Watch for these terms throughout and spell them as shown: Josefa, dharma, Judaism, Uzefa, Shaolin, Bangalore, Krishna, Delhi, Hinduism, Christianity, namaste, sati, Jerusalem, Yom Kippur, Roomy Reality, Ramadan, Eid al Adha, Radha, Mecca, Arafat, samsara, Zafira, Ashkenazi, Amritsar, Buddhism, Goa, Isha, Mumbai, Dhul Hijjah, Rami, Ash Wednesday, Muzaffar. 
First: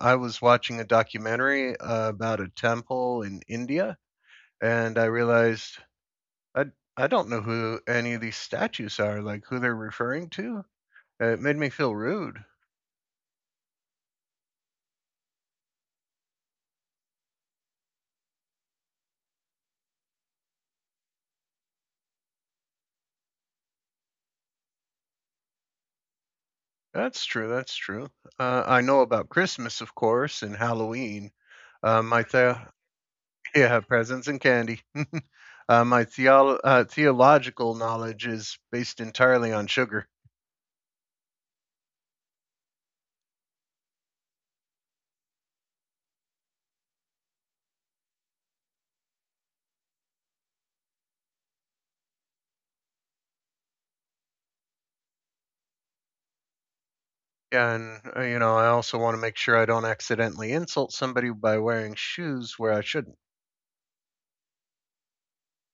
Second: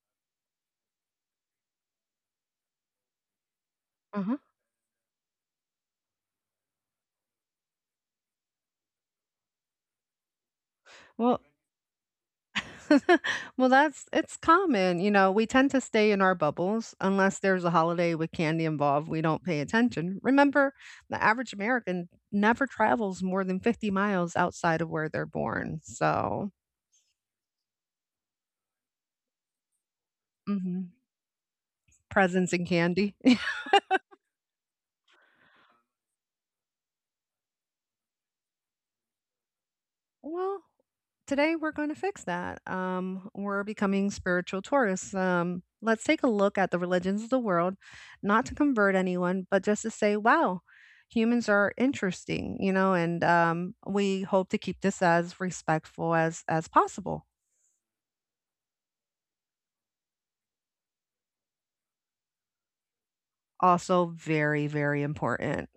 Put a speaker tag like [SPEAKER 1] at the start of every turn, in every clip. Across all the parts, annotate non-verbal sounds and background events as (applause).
[SPEAKER 1] I was watching a documentary about a temple in India,
[SPEAKER 2] Uh-huh.
[SPEAKER 1] and I realized I I don't know who any of these statues are, like who they're referring to.
[SPEAKER 2] Well,
[SPEAKER 1] It made me feel rude.
[SPEAKER 2] (laughs) well, that's it's common. You know, we tend to stay in our bubbles unless there's a holiday with candy involved. We don't pay attention. Remember, the average American never travels more than 50 miles outside of where they're born. So,
[SPEAKER 1] That's true. That's true. I know about Christmas, of course, and
[SPEAKER 2] mhm,
[SPEAKER 1] Halloween. Uh, my
[SPEAKER 2] presents and
[SPEAKER 1] the-
[SPEAKER 2] candy.
[SPEAKER 1] (laughs) yeah, presents and candy. (laughs) My theological knowledge is based entirely on sugar.
[SPEAKER 2] (laughs) Well, today, we're going to fix that. We're becoming spiritual tourists. Let's take a look at the religions of the world, not to convert anyone, but just to say, wow, humans are interesting, you know, and we hope to keep this as respectful as possible.
[SPEAKER 1] Yeah, and I also want to make sure I don't accidentally insult somebody by wearing shoes where I shouldn't.
[SPEAKER 2] Also, very, very important.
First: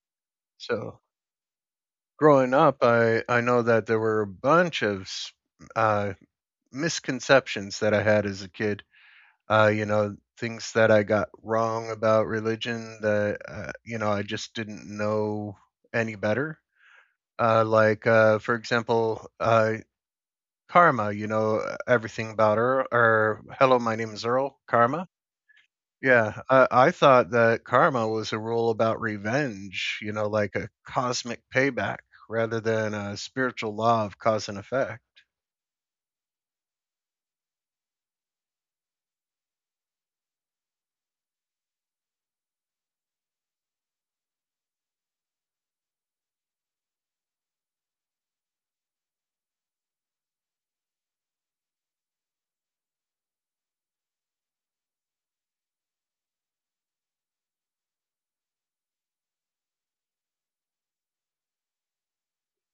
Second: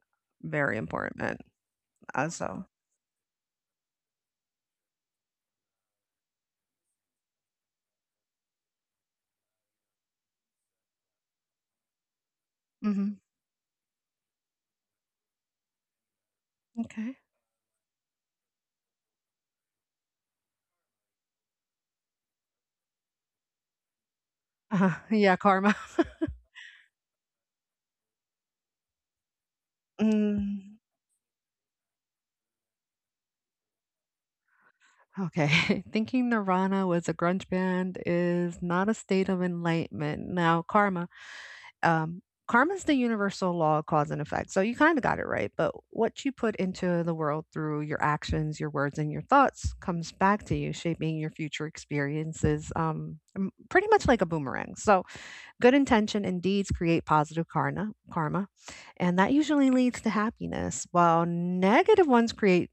[SPEAKER 2] Very
[SPEAKER 1] So,
[SPEAKER 2] important.
[SPEAKER 1] growing
[SPEAKER 2] Also,
[SPEAKER 1] up, I know that there were a bunch of uh, misconceptions that I had as a kid. Things that I got wrong about religion
[SPEAKER 2] hmm
[SPEAKER 1] that I just didn't know any better.
[SPEAKER 2] okay.
[SPEAKER 1] Like, for example, karma. You know everything about her. Or hello, my name is Earl.
[SPEAKER 2] (laughs) Uh,
[SPEAKER 1] Karma.
[SPEAKER 2] yeah, karma. (laughs)
[SPEAKER 1] Yeah, I thought that karma was a rule about revenge, you know, like a
[SPEAKER 2] Mm.
[SPEAKER 1] cosmic payback rather than a spiritual law of cause and effect.
[SPEAKER 2] Okay. (laughs) Thinking Nirvana was a grunge band is not a state of enlightenment. Now, um, karma is the universal law of cause and effect. So you kind of got it right. But what you put into the world through your actions, your words, and your thoughts comes back to you, shaping your future experiences pretty much like a boomerang. So good intention and deeds create karma, and that usually leads to happiness, while negative ones create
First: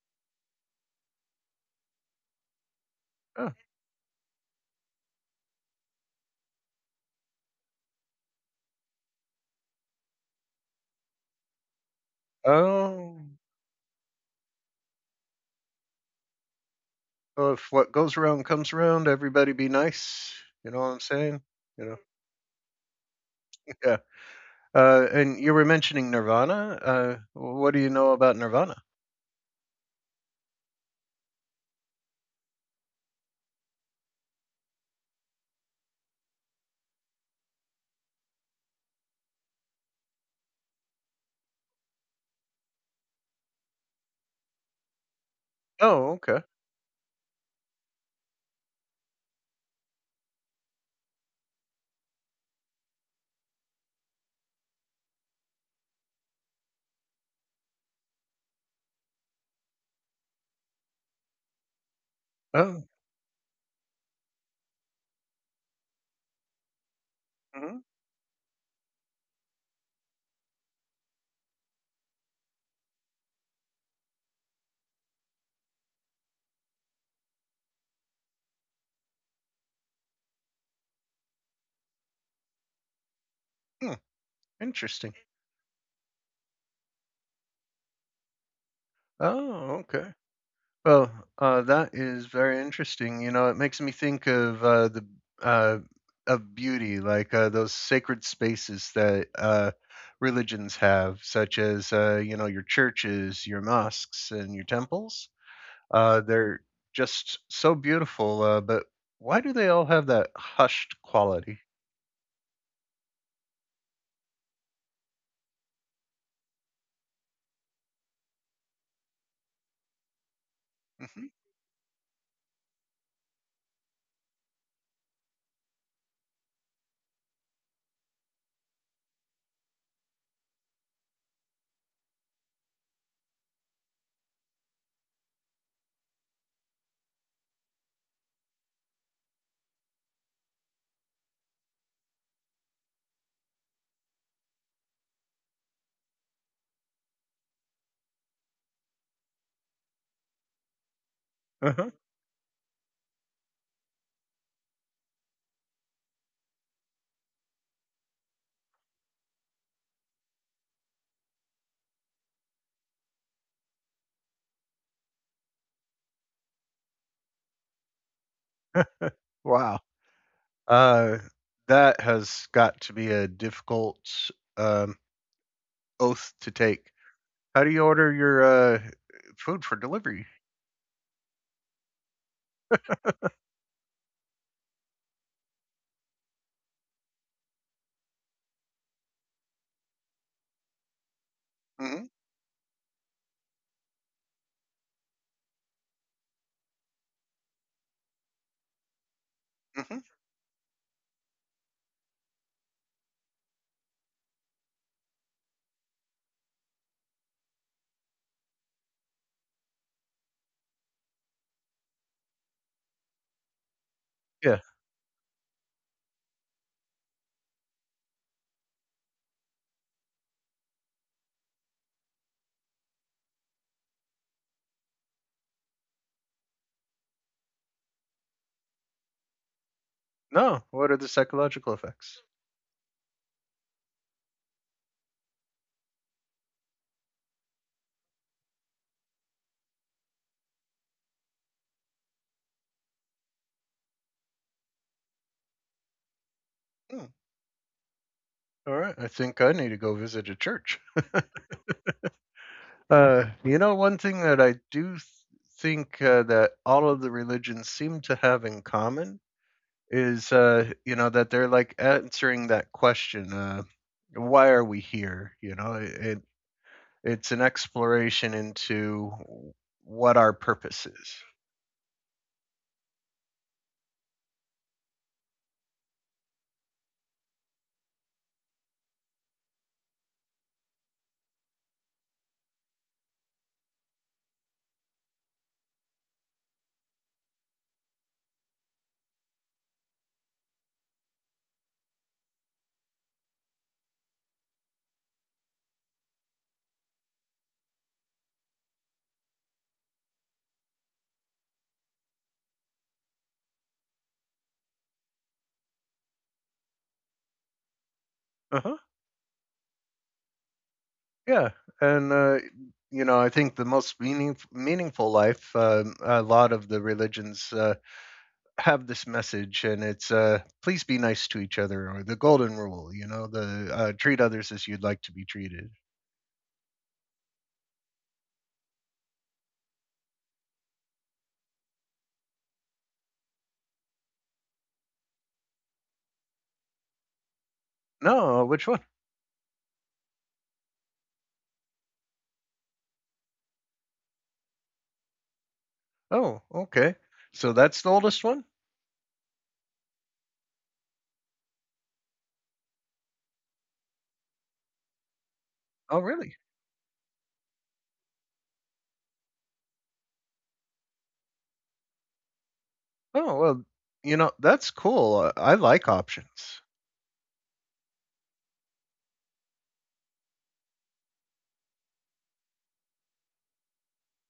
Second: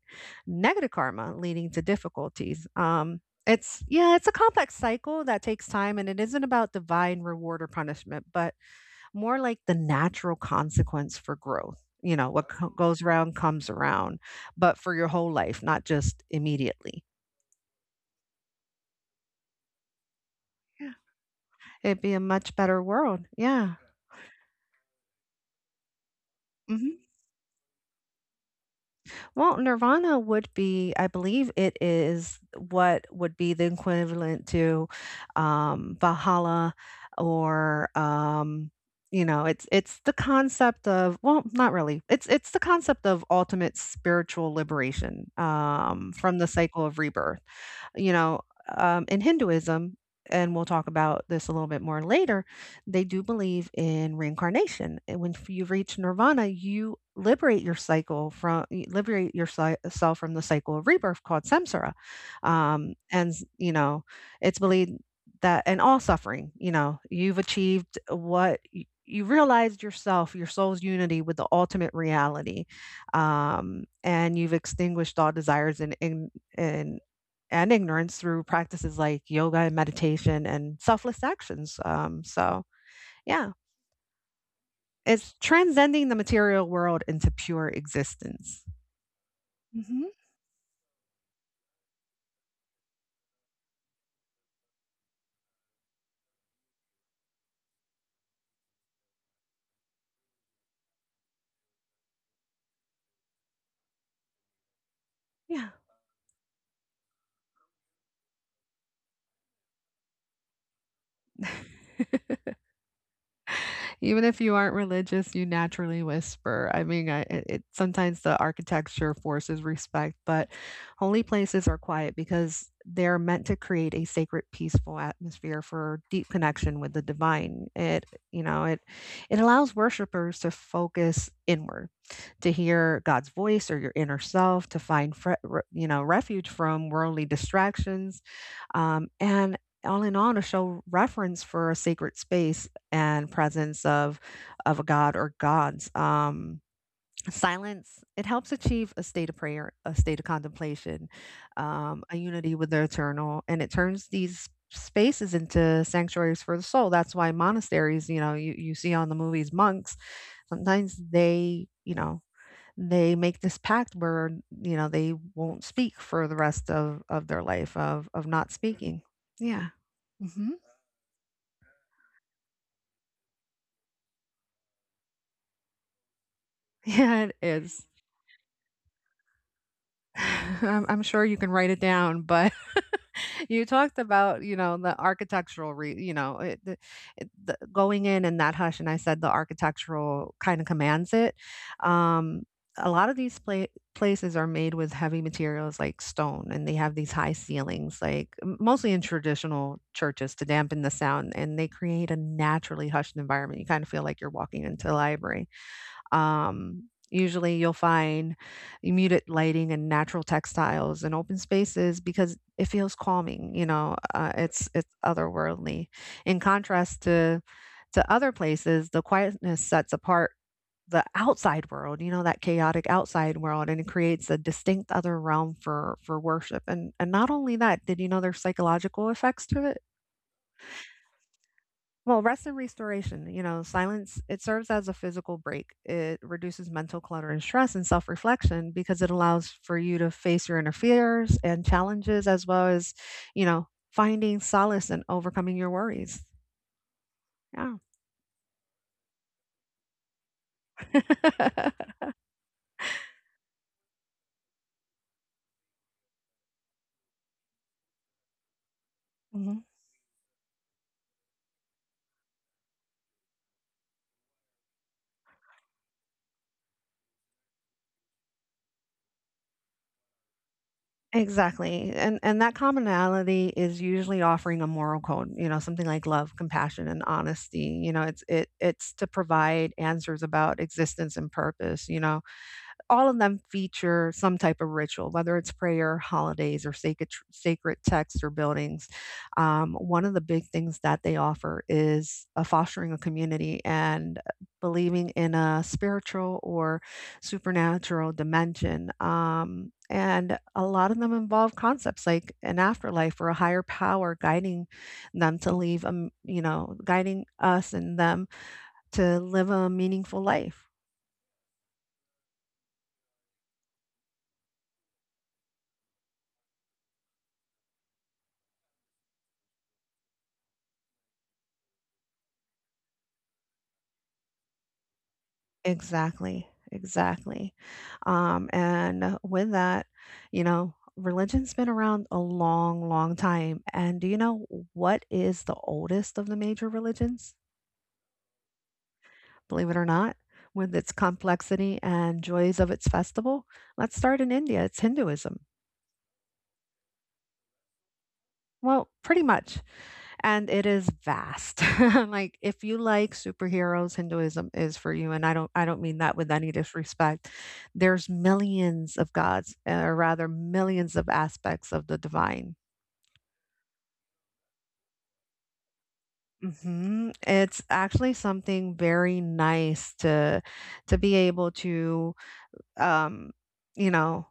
[SPEAKER 2] negative karma, leading to difficulties.
[SPEAKER 1] Oh,
[SPEAKER 2] It's yeah, it's a complex cycle that takes time, and it isn't about divine reward or punishment, but more like the natural consequence for growth. You know, what goes
[SPEAKER 1] oh,
[SPEAKER 2] around comes around, but for your whole life, not just immediately.
[SPEAKER 1] so if what goes around comes around, everybody be nice. You know what
[SPEAKER 2] Yeah,
[SPEAKER 1] I'm saying? You know,
[SPEAKER 2] it'd be a much better world. Yeah.
[SPEAKER 1] (laughs) yeah. And you were mentioning Nirvana.
[SPEAKER 2] Mhm.
[SPEAKER 1] What do you know about Nirvana?
[SPEAKER 2] Well, Nirvana would be, I believe it is what would be the equivalent to Valhalla or you know, it's the concept of well, not really. It's the concept of ultimate spiritual liberation
[SPEAKER 1] Oh,
[SPEAKER 2] from
[SPEAKER 1] okay.
[SPEAKER 2] the cycle of rebirth. You know, in Hinduism, and we'll talk about this a little bit more later, they do believe in reincarnation. And when you reach nirvana, you liberate your cycle from you liberate yourself from the cycle of rebirth called samsara.
[SPEAKER 1] Oh.
[SPEAKER 2] And you know, it's believed that and all suffering, you know, you've
[SPEAKER 1] Mhm.
[SPEAKER 2] achieved what you realized yourself, your soul's unity with the ultimate reality and you've extinguished all desires and ignorance through practices like yoga and meditation and selfless actions. Yeah,
[SPEAKER 1] hmm, Interesting.
[SPEAKER 2] it's transcending the material world into pure existence.
[SPEAKER 1] Oh,
[SPEAKER 2] Hmm.
[SPEAKER 1] okay. Well, that is very interesting. You know, it makes me think of the uh, of beauty, like those sacred spaces that religions have, such as your churches, your mosques, and your temples.
[SPEAKER 2] Yeah.
[SPEAKER 1] They're just so beautiful. But why do they all have that hushed quality?
[SPEAKER 2] (laughs) Even if you aren't religious, you naturally whisper. I mean, it sometimes the architecture forces respect, but holy
[SPEAKER 1] Mhm.
[SPEAKER 2] places are quiet because they're meant to create a sacred, peaceful atmosphere for deep connection with the divine. You know, it allows worshipers to focus inward, to hear God's voice or your inner self, to find you know refuge from worldly distractions, and all in all, to show reference for a sacred space and presence of a god or gods. Silence it helps achieve a state of prayer, a state of contemplation,
[SPEAKER 1] Uh-huh.
[SPEAKER 2] a unity with the eternal, and it turns these spaces into sanctuaries for the soul. That's why monasteries, you know, you see on the movies monks. Sometimes they, you know. They make this pact where you know they won't speak for the rest of their life of not speaking. Yeah.
[SPEAKER 1] Wow.
[SPEAKER 2] Hmm.
[SPEAKER 1] Uh, that has got to be a difficult um, oath to
[SPEAKER 2] (laughs)
[SPEAKER 1] take.
[SPEAKER 2] Yeah, it
[SPEAKER 1] How do you
[SPEAKER 2] is.
[SPEAKER 1] order your uh, food for delivery?
[SPEAKER 2] (laughs) I'm sure you can write it down, but (laughs) you talked about, you know, the architectural re you know, it, the going in and that hush, and I said the architectural kind of commands it.
[SPEAKER 1] Hmm.
[SPEAKER 2] Um, a lot of these places are made with heavy materials like stone, and they have these high ceilings, like mostly in traditional
[SPEAKER 1] Hmm.
[SPEAKER 2] churches to dampen the sound, and they create a naturally hushed environment. You kind of feel like you're walking into a library. Usually you'll find muted lighting and natural textiles and open spaces because it feels calming, you know,
[SPEAKER 1] Yeah.
[SPEAKER 2] it's otherworldly. In contrast to other places, the quietness sets apart the outside world, you know, that chaotic outside world, and it creates a distinct other realm for worship. And not only that, did you know there's psychological effects to it?
[SPEAKER 1] No. What are the psychological
[SPEAKER 2] Well,
[SPEAKER 1] effects?
[SPEAKER 2] rest and restoration, you know, silence, it serves as a physical break. It reduces mental clutter and stress and self reflection because it allows for you to face your inner fears and challenges, as well as, you know, finding solace and overcoming your worries.
[SPEAKER 1] Hmm.
[SPEAKER 2] Yeah.
[SPEAKER 1] All right. I think I need to go visit a church.
[SPEAKER 2] (laughs)
[SPEAKER 1] One thing that I do think that all of the religions seem to have in common
[SPEAKER 2] Hmm.
[SPEAKER 1] is, that they're like answering that question, why are we here? You know, it's an exploration into what our purpose is.
[SPEAKER 2] Exactly. And that commonality is usually offering a moral code, you know, something like love, compassion, and honesty. You know, it's to provide answers about existence and purpose, you know all of them feature some type of ritual, whether it's prayer, holidays, or sacred texts or buildings. One of the big things that they offer is fostering a community and believing in a spiritual or supernatural dimension. And a lot of them involve concepts like an afterlife or a higher power guiding them to leave, you know, guiding us and them
[SPEAKER 1] Uh-huh.
[SPEAKER 2] to live a meaningful life.
[SPEAKER 1] Yeah, and I think the most meaningful life. A lot of the religions have this message, and it's please be nice to each other, or the golden rule. You know, the treat others as you'd like to be treated.
[SPEAKER 2] Exactly, exactly. And with that, you know, religion's been around a long, long time. And do you know what is the oldest of the major religions?
[SPEAKER 1] No, which one?
[SPEAKER 2] Believe it or not, with its complexity and joys of its festival, let's start in India. It's Hinduism.
[SPEAKER 1] Oh, okay. So that's the oldest one.
[SPEAKER 2] Well, pretty much. And it is vast. (laughs) Like if you like superheroes, Hinduism is for you. And I don't
[SPEAKER 1] Oh,
[SPEAKER 2] mean that with
[SPEAKER 1] really?
[SPEAKER 2] any disrespect. There's millions of gods, or rather millions of aspects of the divine.
[SPEAKER 1] Oh, well, that's cool. I like options.
[SPEAKER 2] Hmm. It's actually something very nice to be able to um, you know,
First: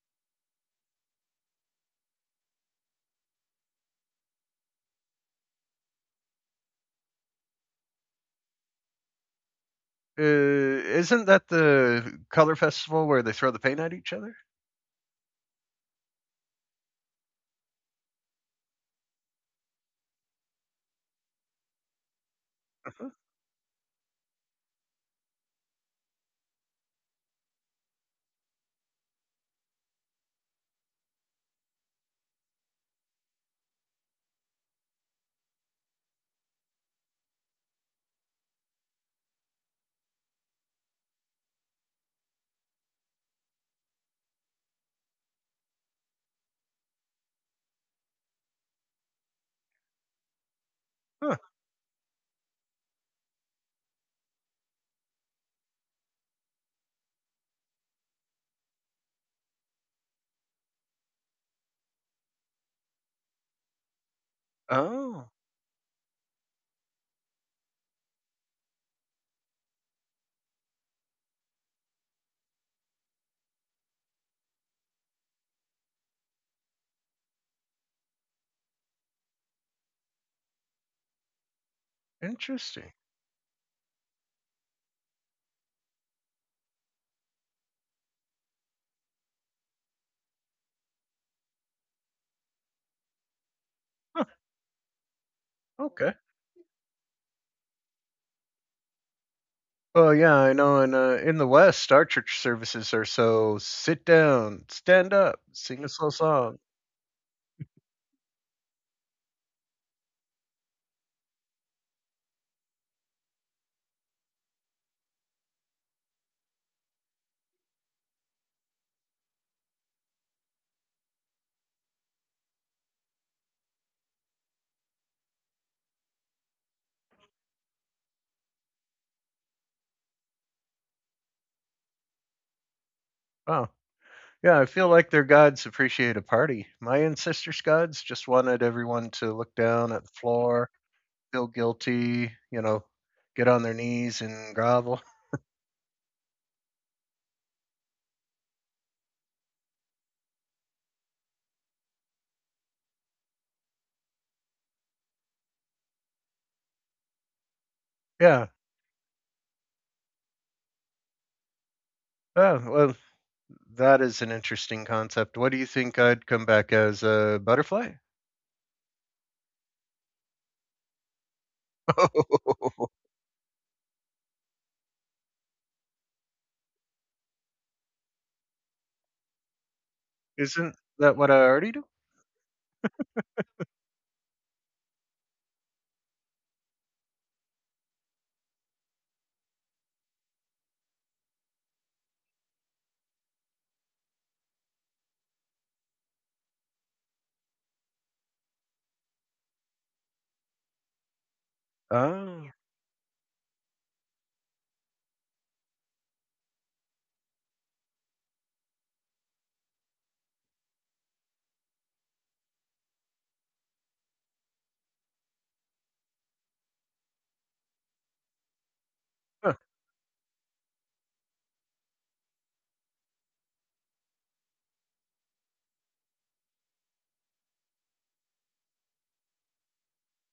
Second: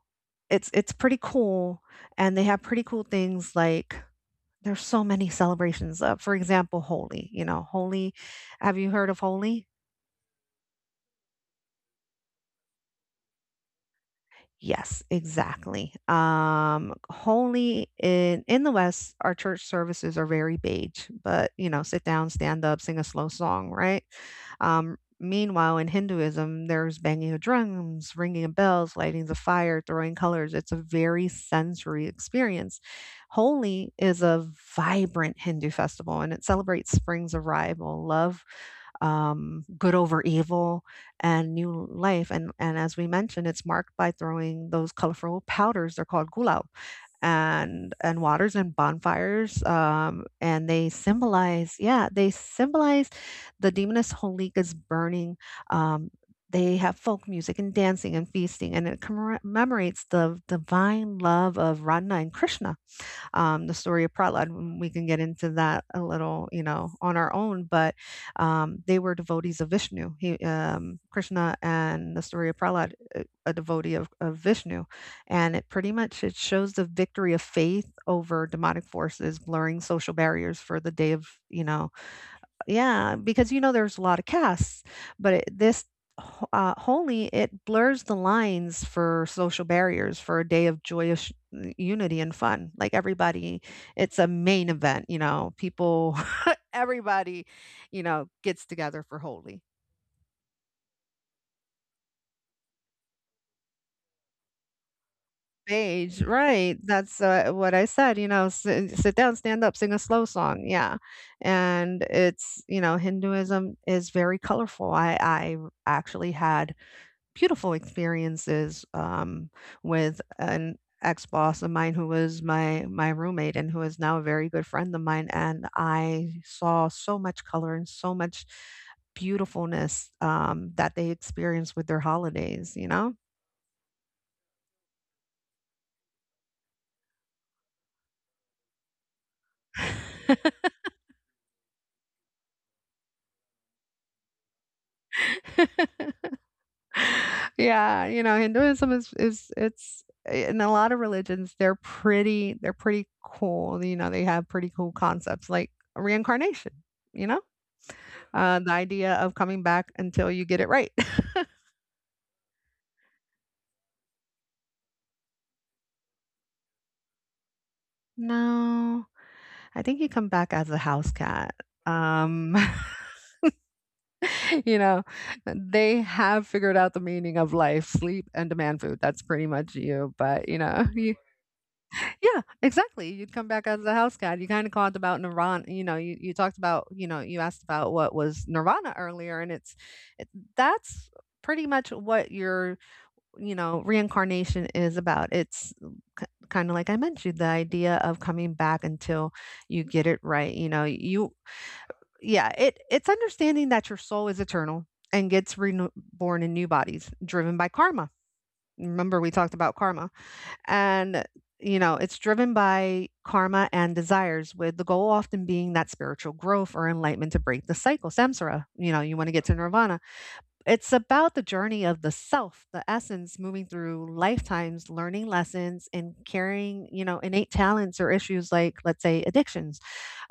[SPEAKER 2] it's pretty cool and they have pretty cool things like there's so many celebrations of, for example, Holi. You know, Holi. Have you heard of Holi?
[SPEAKER 1] Isn't that the color festival where they throw the paint at each other?
[SPEAKER 2] Yes, exactly. Holi in the West, our church services are very beige, but you know, sit down, stand up, sing a
[SPEAKER 1] Uh-huh.
[SPEAKER 2] slow song, right? Meanwhile, in Hinduism, there's banging of drums, ringing of bells, lighting the fire, throwing colors. It's a very sensory experience. Holi is a vibrant Hindu festival and it celebrates spring's arrival, love, good over evil and new life. And as we mentioned, it's marked by throwing those colorful powders. They're called gulab and waters and bonfires and they
[SPEAKER 1] Huh.
[SPEAKER 2] symbolize yeah they symbolize the demoness holika's burning um they have folk music and dancing and feasting and it commemorates the divine love of radha and krishna the story of Prahlad. We can get
[SPEAKER 1] Oh,
[SPEAKER 2] into that a little, you know, on our own, but they were devotees of Vishnu. He, Krishna and the story of Prahlad, a devotee of Vishnu. And it pretty much, it shows the victory of faith over demonic forces, blurring social barriers for the day of, you know,
[SPEAKER 1] interesting.
[SPEAKER 2] yeah, because you know there's a lot of casts, but this holy it blurs the lines for social barriers for a day of joyous unity and fun. Like everybody, it's
[SPEAKER 1] Huh.
[SPEAKER 2] a main event. You know,
[SPEAKER 1] Okay.
[SPEAKER 2] people, (laughs) everybody, you know, gets together for holy.
[SPEAKER 1] Well, yeah, I know. In the West, our church services are so sit down, stand up, sing a slow
[SPEAKER 2] Stage,
[SPEAKER 1] song.
[SPEAKER 2] right? That's what I said. You know, sit down, stand up, sing a slow song. Yeah, and it's you know Hinduism is very colorful. I actually had beautiful experiences with an ex-boss of mine who was my roommate and who is now a very good friend of mine and I saw so much color and so much beautifulness that they experience with their holidays you know
[SPEAKER 1] Wow. Yeah, I feel like their gods appreciate a party. My ancestors' gods just wanted everyone to look down at the floor, feel guilty, get on their knees and grovel.
[SPEAKER 2] (laughs) yeah you know hinduism is it's in a lot of religions they're pretty cool you know they have pretty cool concepts like reincarnation you know
[SPEAKER 1] Yeah.
[SPEAKER 2] the idea of coming back until you get it right (laughs)
[SPEAKER 1] Oh, well, that is an interesting concept. What do you think I'd come back as? A butterfly?
[SPEAKER 2] No, I think you come back as a house cat. Um,
[SPEAKER 1] (laughs)
[SPEAKER 2] (laughs) you know, they have figured out the meaning of life, sleep, and demand food. That's pretty much you. But you
[SPEAKER 1] Isn't
[SPEAKER 2] know, (laughs) you,
[SPEAKER 1] that what I already do?
[SPEAKER 2] yeah, exactly. You'd come back as a house cat. You kind of talked about Nirvana. You know, you talked about you know you asked about what was Nirvana earlier, and it, that's pretty much what you're you know, reincarnation is about. It's kind of like I mentioned, the idea of coming back until you get it right. You know, you,
[SPEAKER 1] Oh,
[SPEAKER 2] yeah,
[SPEAKER 1] yeah.
[SPEAKER 2] it it's understanding that your soul is eternal and gets reborn in new bodies, driven by karma. Remember, we talked about karma, and you know, it's driven by karma and desires, with the goal often being that spiritual growth or enlightenment to break the cycle, samsara. You know, you want to get to
[SPEAKER 1] Huh.
[SPEAKER 2] nirvana. It's about the journey of the self, the essence moving through lifetimes, learning lessons and carrying, you know, innate talents or issues like, let's say, addictions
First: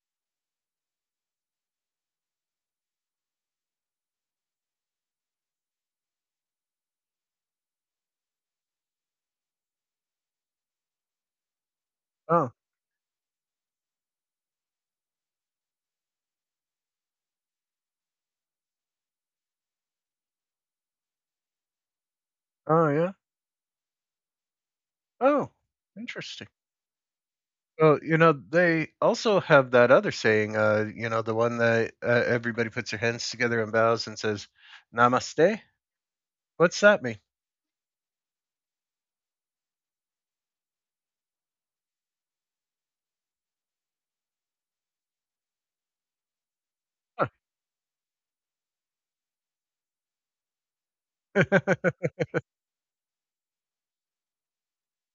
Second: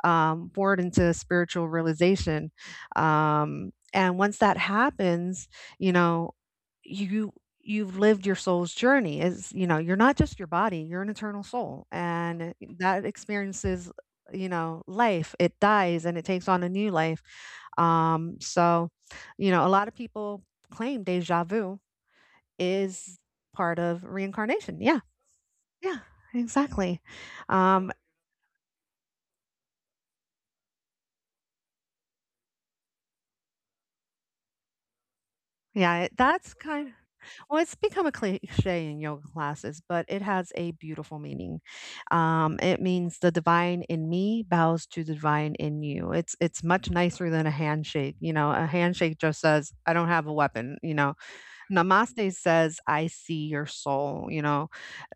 [SPEAKER 2] um, forward into spiritual realization. And once that happens, you know, you you've lived your soul's journey. Is you know, you're not just your body; you're an eternal soul,
[SPEAKER 1] oh,
[SPEAKER 2] and that experiences, you know, life. It dies and it takes on a new life. Um, so, you know, a lot of people claim deja vu
[SPEAKER 1] oh, yeah.
[SPEAKER 2] is part of reincarnation. Yeah,
[SPEAKER 1] Oh,
[SPEAKER 2] yeah,
[SPEAKER 1] interesting.
[SPEAKER 2] exactly. Um,
[SPEAKER 1] Well, you know, they also have that other saying, the one that everybody puts their hands together and bows and says, Namaste.
[SPEAKER 2] yeah, that's
[SPEAKER 1] What's
[SPEAKER 2] kind—
[SPEAKER 1] that mean?
[SPEAKER 2] well, it's become a cliche in yoga classes, but it has a beautiful meaning. It means the divine in me bows to the divine in you. It's much
[SPEAKER 1] Huh.
[SPEAKER 2] nicer than a handshake. You know, a handshake just says, "I don't have a weapon." You know,
[SPEAKER 1] (laughs)
[SPEAKER 2] namaste says, "I see your soul." You know,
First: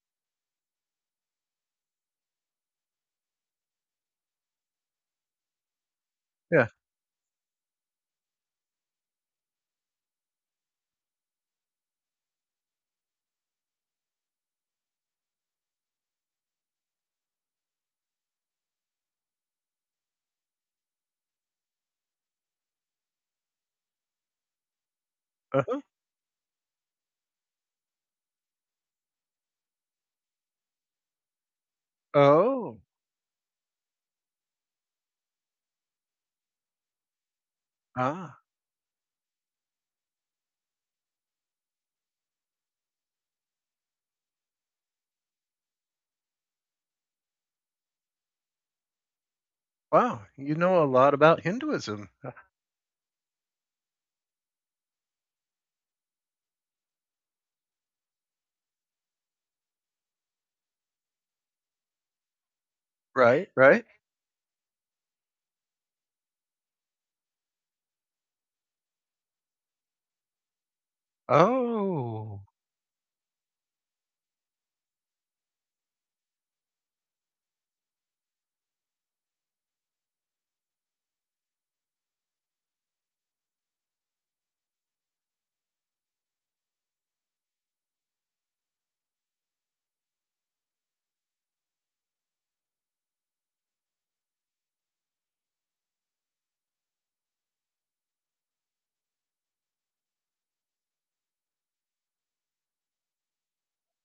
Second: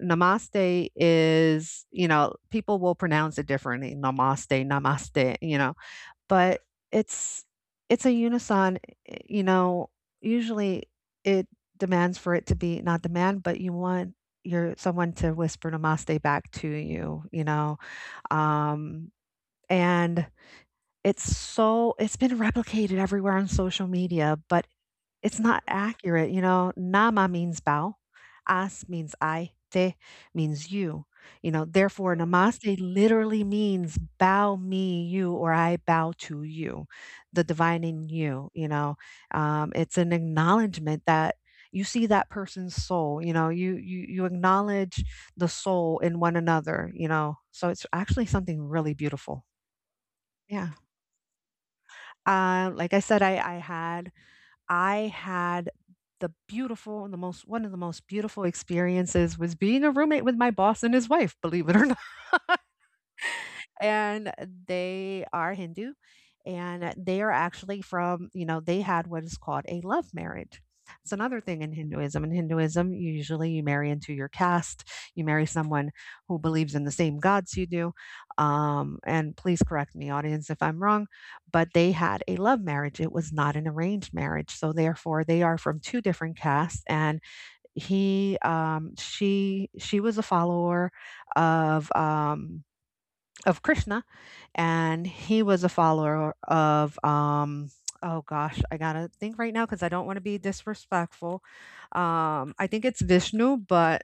[SPEAKER 2] namaste is you know people will pronounce it differently. Namaste, namaste. You know, but
[SPEAKER 1] yeah.
[SPEAKER 2] it's it's a unison, you know, usually it demands for it to be— not demand, but you want your someone to whisper namaste back to you, you know? Um, and it's so it's been replicated everywhere on social media, but it's not
[SPEAKER 1] Uh-huh.
[SPEAKER 2] accurate, you know, nama means bow, as means I, te means you. You know, therefore, namaste
[SPEAKER 1] Oh,
[SPEAKER 2] literally means bow me, you, or I bow to you, the divine in
[SPEAKER 1] ah,
[SPEAKER 2] you. You know, it's an acknowledgement that you see that person's soul. You know, you acknowledge the soul in one another. You know, so it's actually something really beautiful.
[SPEAKER 1] wow. You
[SPEAKER 2] Yeah.
[SPEAKER 1] know a lot about Hinduism,
[SPEAKER 2] Like I said, I had the beautiful, the most— one of the most beautiful experiences was being a roommate with my boss and his wife, believe it or (laughs)
[SPEAKER 1] right? Right?
[SPEAKER 2] and they are Hindu and they are actually from, you know, they had what is called a love marriage. It's another thing in Hinduism. In
[SPEAKER 1] Oh,
[SPEAKER 2] Hinduism, you usually you marry into your caste. You marry someone who believes in the same gods you do. And please correct me, audience, if I'm wrong. But they had a love marriage. It was not an arranged marriage. So therefore, they are from two different castes. And she was a follower of um, of Krishna, and he was a follower of oh gosh, I gotta think right now because I don't want to be disrespectful. I think it's Vishnu, but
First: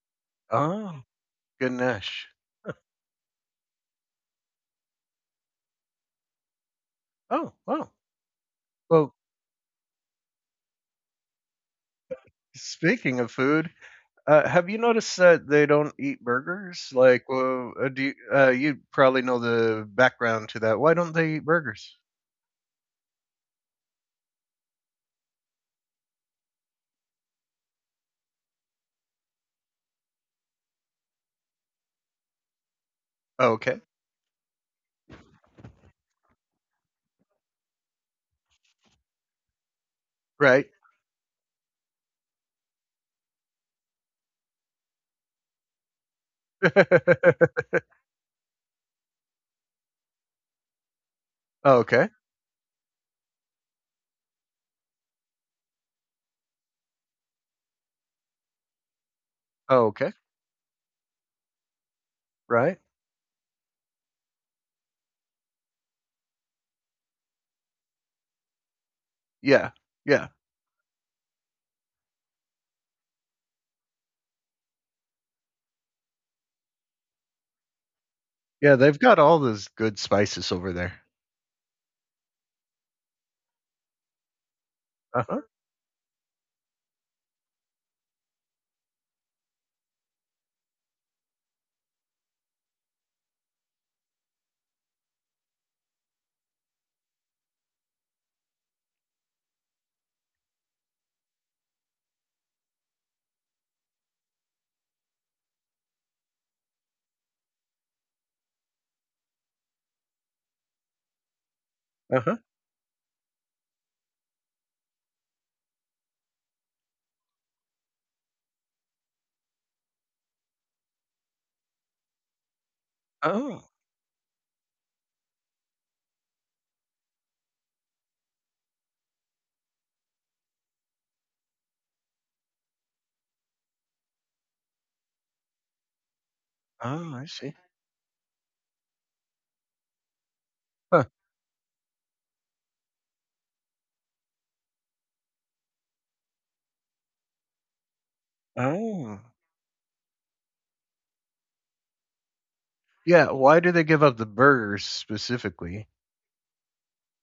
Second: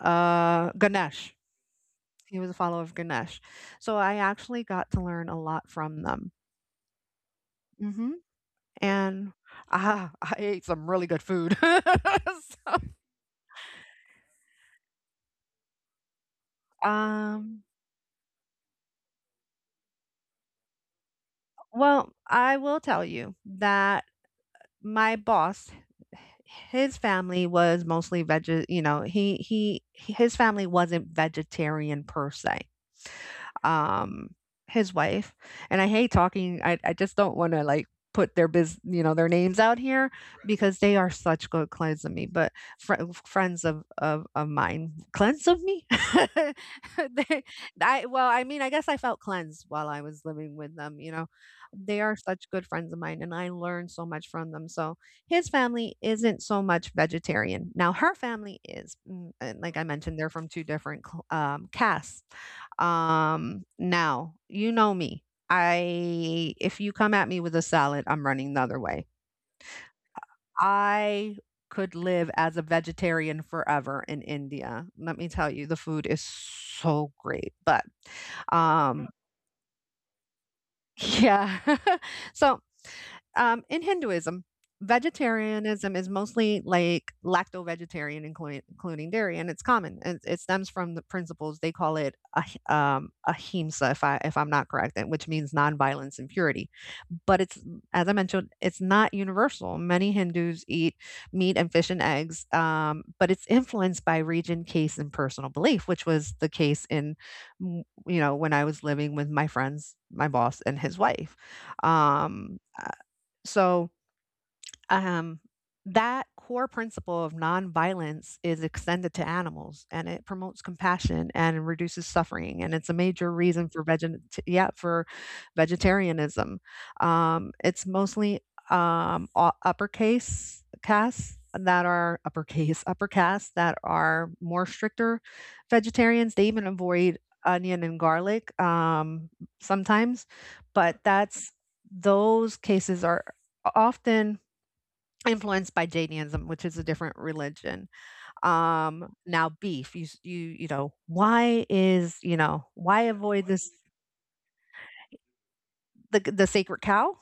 [SPEAKER 1] oh.
[SPEAKER 2] Ganesh.
[SPEAKER 1] Ganesh.
[SPEAKER 2] He was a follower of Ganesh. So I actually got to learn a lot from them.
[SPEAKER 1] Oh, wow.
[SPEAKER 2] hmm
[SPEAKER 1] Well,
[SPEAKER 2] And I ate some really good food. (laughs) So,
[SPEAKER 1] speaking of food, have you noticed that they don't eat burgers? Like,
[SPEAKER 2] um,
[SPEAKER 1] well, you probably know the background to that. Why don't they eat burgers?
[SPEAKER 2] well, I will tell you that my boss his family was mostly veg you know, he his family wasn't vegetarian per se.
[SPEAKER 1] Okay,
[SPEAKER 2] Um, his wife and I hate talking I just don't wanna, like, put their biz. You know, their names out here. Right.
[SPEAKER 1] right.
[SPEAKER 2] Because they are such good clients of me, but frie friends of of mine. Clients of me? (laughs) They—
[SPEAKER 1] (laughs)
[SPEAKER 2] I well, I mean, I guess I felt cleansed while I was living with them, you know? They
[SPEAKER 1] okay,
[SPEAKER 2] are such good friends of mine, and I learned so much from them. So his family isn't so much vegetarian. Now her family is, mm, and like I
[SPEAKER 1] okay,
[SPEAKER 2] mentioned, they're from two different casts.
[SPEAKER 1] right.
[SPEAKER 2] Now you know me. I— if you come at me with a salad, I'm running the other way.
[SPEAKER 1] Yeah, yeah,
[SPEAKER 2] I could live as a vegetarian forever in India. Let me tell you, the food is so great. But
[SPEAKER 1] yeah. They've
[SPEAKER 2] um,
[SPEAKER 1] got all those good spices over there.
[SPEAKER 2] Yeah. (laughs) So, in Hinduism,
[SPEAKER 1] Uh huh.
[SPEAKER 2] vegetarianism is mostly like lacto vegetarian, including dairy, and it's common. And it stems from the principles— they call it ahimsa, if I if I'm not correct, and which means nonviolence and purity. But it's as I mentioned, it's not universal. Many Hindus eat meat and fish and eggs, but it's influenced by region, case, and personal belief, which was the case in you know, when I was living with my friends, my boss and his wife.
[SPEAKER 1] Uh huh.
[SPEAKER 2] Um, uh, so um, that core principle of nonviolence is extended to animals and it promotes compassion and reduces suffering and it's a major
[SPEAKER 1] Oh,
[SPEAKER 2] reason for yeah for vegetarianism. It's mostly uppercase casts that are uppercase (laughs) upper castes that are more stricter vegetarians. They even
[SPEAKER 1] oh,
[SPEAKER 2] avoid
[SPEAKER 1] I see.
[SPEAKER 2] onion and garlic sometimes, but
[SPEAKER 1] Huh.
[SPEAKER 2] that's those cases are often influenced by Jainism, which is a different religion. Um,
[SPEAKER 1] Oh,
[SPEAKER 2] now beef, you you know, why is, you know, why
[SPEAKER 1] yeah.
[SPEAKER 2] avoid
[SPEAKER 1] Why
[SPEAKER 2] this—
[SPEAKER 1] do they give up the burgers specifically?
[SPEAKER 2] the sacred cow?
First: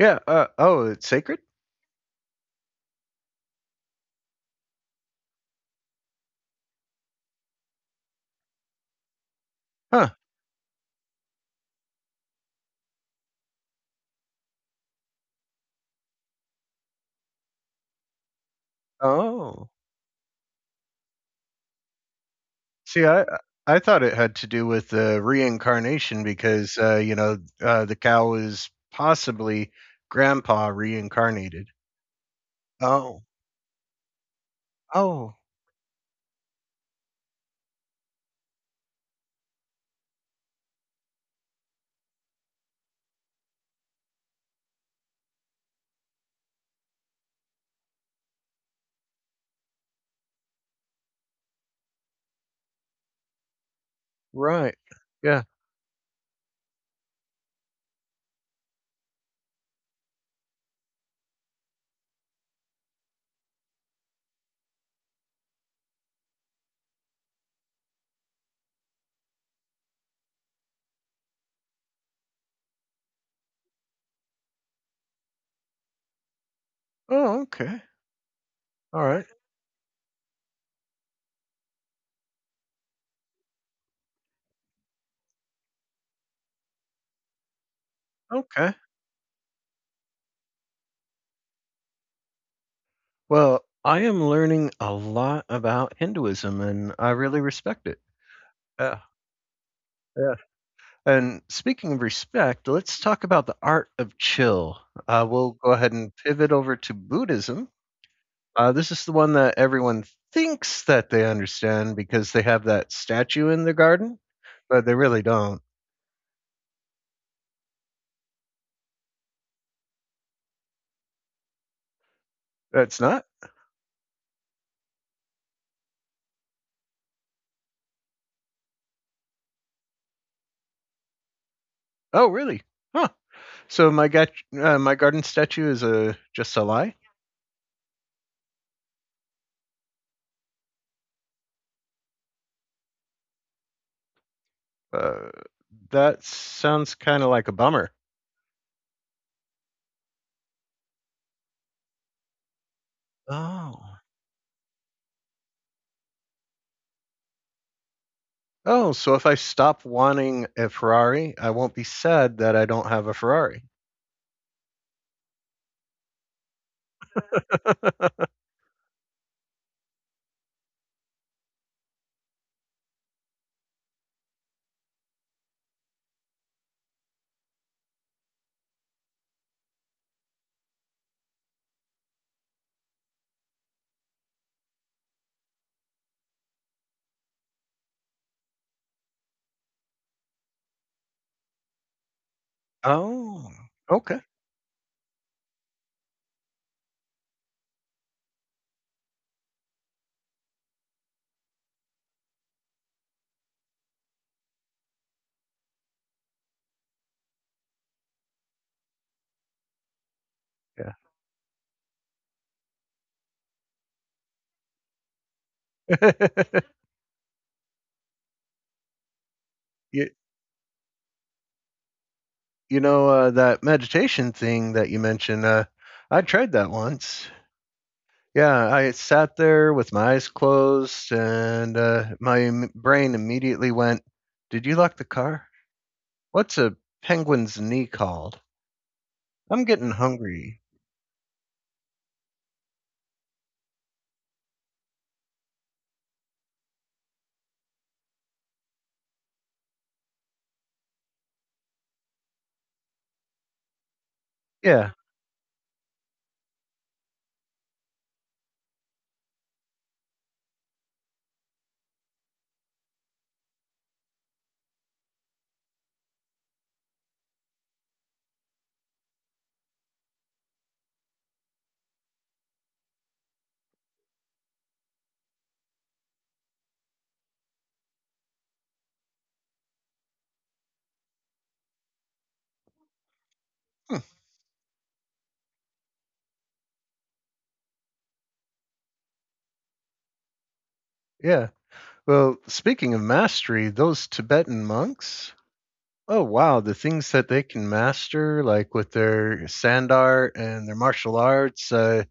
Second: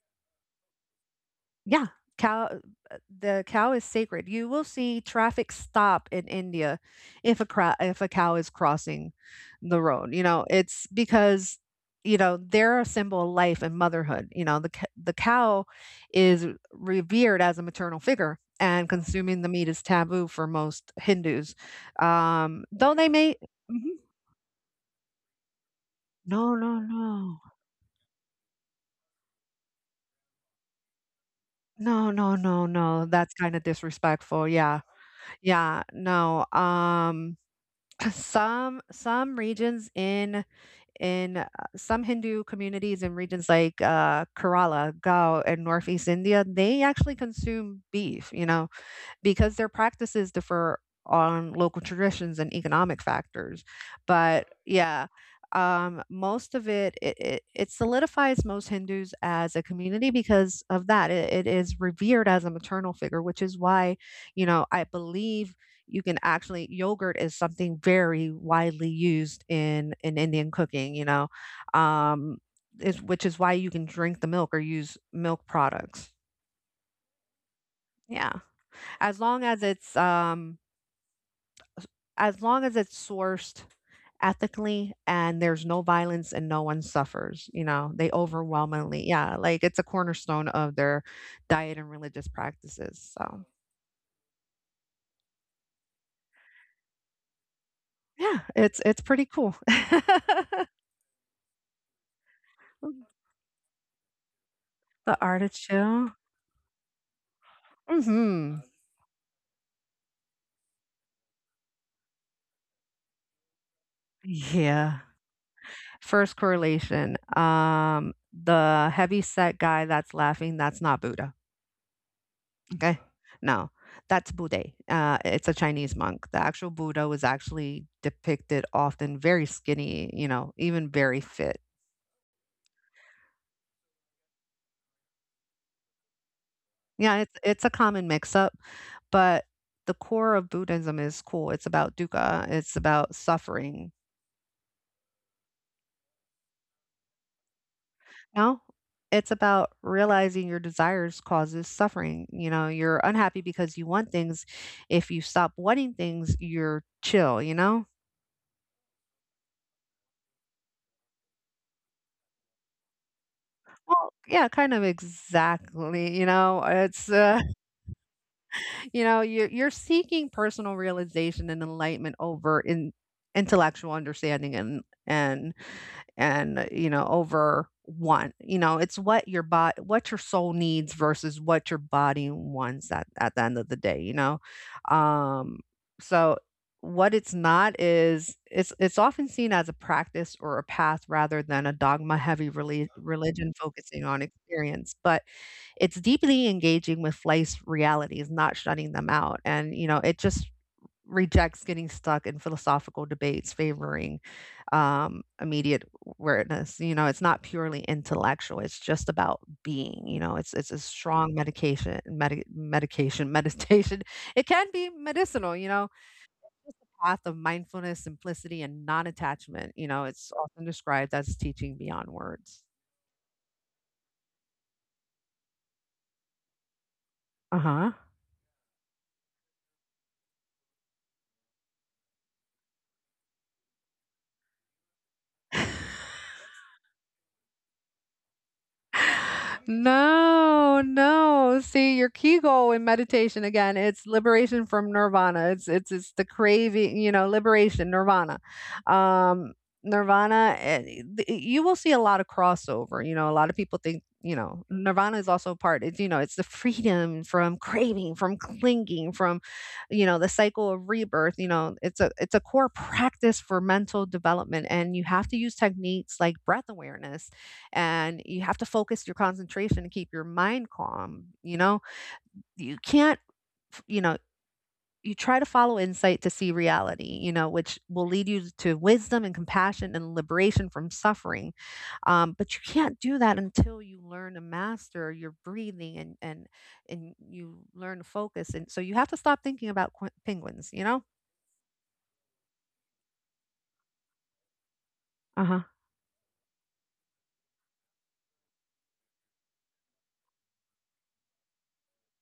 [SPEAKER 1] Yeah. Oh, it's sacred.
[SPEAKER 2] Yeah, cow the cow is sacred. You will see traffic stop in India if if a cow is crossing the
[SPEAKER 1] Huh.
[SPEAKER 2] road. You know, it's because you know they're a symbol of life and motherhood. You know, the cow is revered as a maternal figure, and consuming the
[SPEAKER 1] Oh.
[SPEAKER 2] meat is taboo for most Hindus. Though
[SPEAKER 1] See,
[SPEAKER 2] they
[SPEAKER 1] I
[SPEAKER 2] may—
[SPEAKER 1] I
[SPEAKER 2] Mhm.
[SPEAKER 1] thought it had to do with the reincarnation
[SPEAKER 2] No,
[SPEAKER 1] because
[SPEAKER 2] no, no.
[SPEAKER 1] the cow is possibly grandpa reincarnated.
[SPEAKER 2] No, no, no, no.
[SPEAKER 1] Oh,
[SPEAKER 2] That's kind of disrespectful. Yeah.
[SPEAKER 1] oh,
[SPEAKER 2] Yeah. No. (clears throat) Some regions in in, uh, some Hindu communities in regions like, Kerala, Goa, and Northeast India, they actually consume beef, you know, because their practices differ on local traditions and economic factors. But
[SPEAKER 1] right,
[SPEAKER 2] yeah,
[SPEAKER 1] yeah.
[SPEAKER 2] most of it, it solidifies most Hindus as a community because of that. It is revered as a maternal figure, which is why, you know, I believe you can actually— yogurt is something very widely used in Indian cooking. You know, um, is which is why you can drink the milk or use milk products.
[SPEAKER 1] Oh, okay,
[SPEAKER 2] Yeah,
[SPEAKER 1] all
[SPEAKER 2] as
[SPEAKER 1] right,
[SPEAKER 2] long as it's as long as it's sourced ethically and there's no violence and no one suffers, you know, they
[SPEAKER 1] okay.
[SPEAKER 2] overwhelmingly yeah, like, it's a cornerstone of their diet and religious practices, so,
[SPEAKER 1] Well, I am learning a lot about Hinduism, and I really respect it.
[SPEAKER 2] yeah, it's
[SPEAKER 1] Yeah,
[SPEAKER 2] pretty cool.
[SPEAKER 1] yeah.
[SPEAKER 2] (laughs)
[SPEAKER 1] And speaking of respect, let's talk about the art of chill.
[SPEAKER 2] The
[SPEAKER 1] We'll go ahead and
[SPEAKER 2] artichoke.
[SPEAKER 1] pivot over to Buddhism.
[SPEAKER 2] Mhm.
[SPEAKER 1] This is the one that everyone thinks that they understand because they have that statue in their garden, but they
[SPEAKER 2] Yeah.
[SPEAKER 1] really don't.
[SPEAKER 2] First correlation, the heavy set guy that's laughing, that's not Buddha.
[SPEAKER 1] That's
[SPEAKER 2] Okay.
[SPEAKER 1] not.
[SPEAKER 2] No, that's Budde. It's a Chinese monk. The actual Buddha was actually depicted often very skinny, you know, even very fit.
[SPEAKER 1] Oh, really? Huh. So my garden statue is a just a lie.
[SPEAKER 2] Yeah, it's a common mix-up, but the core of Buddhism is cool. It's about dukkha. It's about suffering.
[SPEAKER 1] Uh, that sounds kind of like a bummer.
[SPEAKER 2] No, it's about realizing your desires causes suffering. You know, you're unhappy because you
[SPEAKER 1] Oh.
[SPEAKER 2] want things. If you stop wanting things, you're chill. You know.
[SPEAKER 1] Oh, so if I stop wanting a Ferrari, I won't be sad that I don't have a Ferrari.
[SPEAKER 2] Well, yeah, kind of exactly. You know, you're seeking personal realization and enlightenment over in intellectual understanding and you know over want you know it's what your body— what your soul needs versus what your body wants at the end of the day you know um so what it's not is— it's often seen as a practice or a path rather than a dogma heavy religion
[SPEAKER 1] Oh.
[SPEAKER 2] focusing on
[SPEAKER 1] Okay.
[SPEAKER 2] experience but it's deeply engaging with life's realities, not shutting them out. And, you know, it just rejects getting stuck in philosophical debates favoring immediate awareness. You know, it's not purely intellectual. It's just about being, you know, it's a
[SPEAKER 1] Yeah.
[SPEAKER 2] strong medication, (laughs) meditation. It can be medicinal, you know, path of mindfulness, simplicity, and non-attachment. You know,
[SPEAKER 1] (laughs) Yeah,
[SPEAKER 2] it's often described as teaching beyond words.
[SPEAKER 1] that meditation thing that you mentioned, I tried that once.
[SPEAKER 2] Uh-huh.
[SPEAKER 1] Yeah, I sat there with my eyes closed, and my brain immediately went, did you lock the car? What's a penguin's knee called? I'm getting hungry.
[SPEAKER 2] No, no. See, your key goal in meditation again, it's liberation from nirvana. It's it's the craving, you know, liberation, nirvana. Um nirvana you will see a lot of crossover. You know, a lot of people think, you know,
[SPEAKER 1] Yeah.
[SPEAKER 2] nirvana is also part— it's you know, it's the freedom from craving, from clinging, from you know, the cycle of rebirth. You know, it's a core practice for mental development and you have to use techniques like breath awareness, and you have to focus your concentration and keep your mind calm, you know. You can't— you know, you try to follow insight to see reality, you know, which will lead you to wisdom and compassion and liberation from suffering. But you can't do that until you
[SPEAKER 1] hmm,
[SPEAKER 2] learn to master your breathing and you learn to focus, and so you have to stop thinking about penguins, you know.
[SPEAKER 1] yeah. Well, speaking of mastery, those Tibetan monks,
[SPEAKER 2] Uh-huh.
[SPEAKER 1] oh wow, the things that they can master, like with their sand art and their martial arts.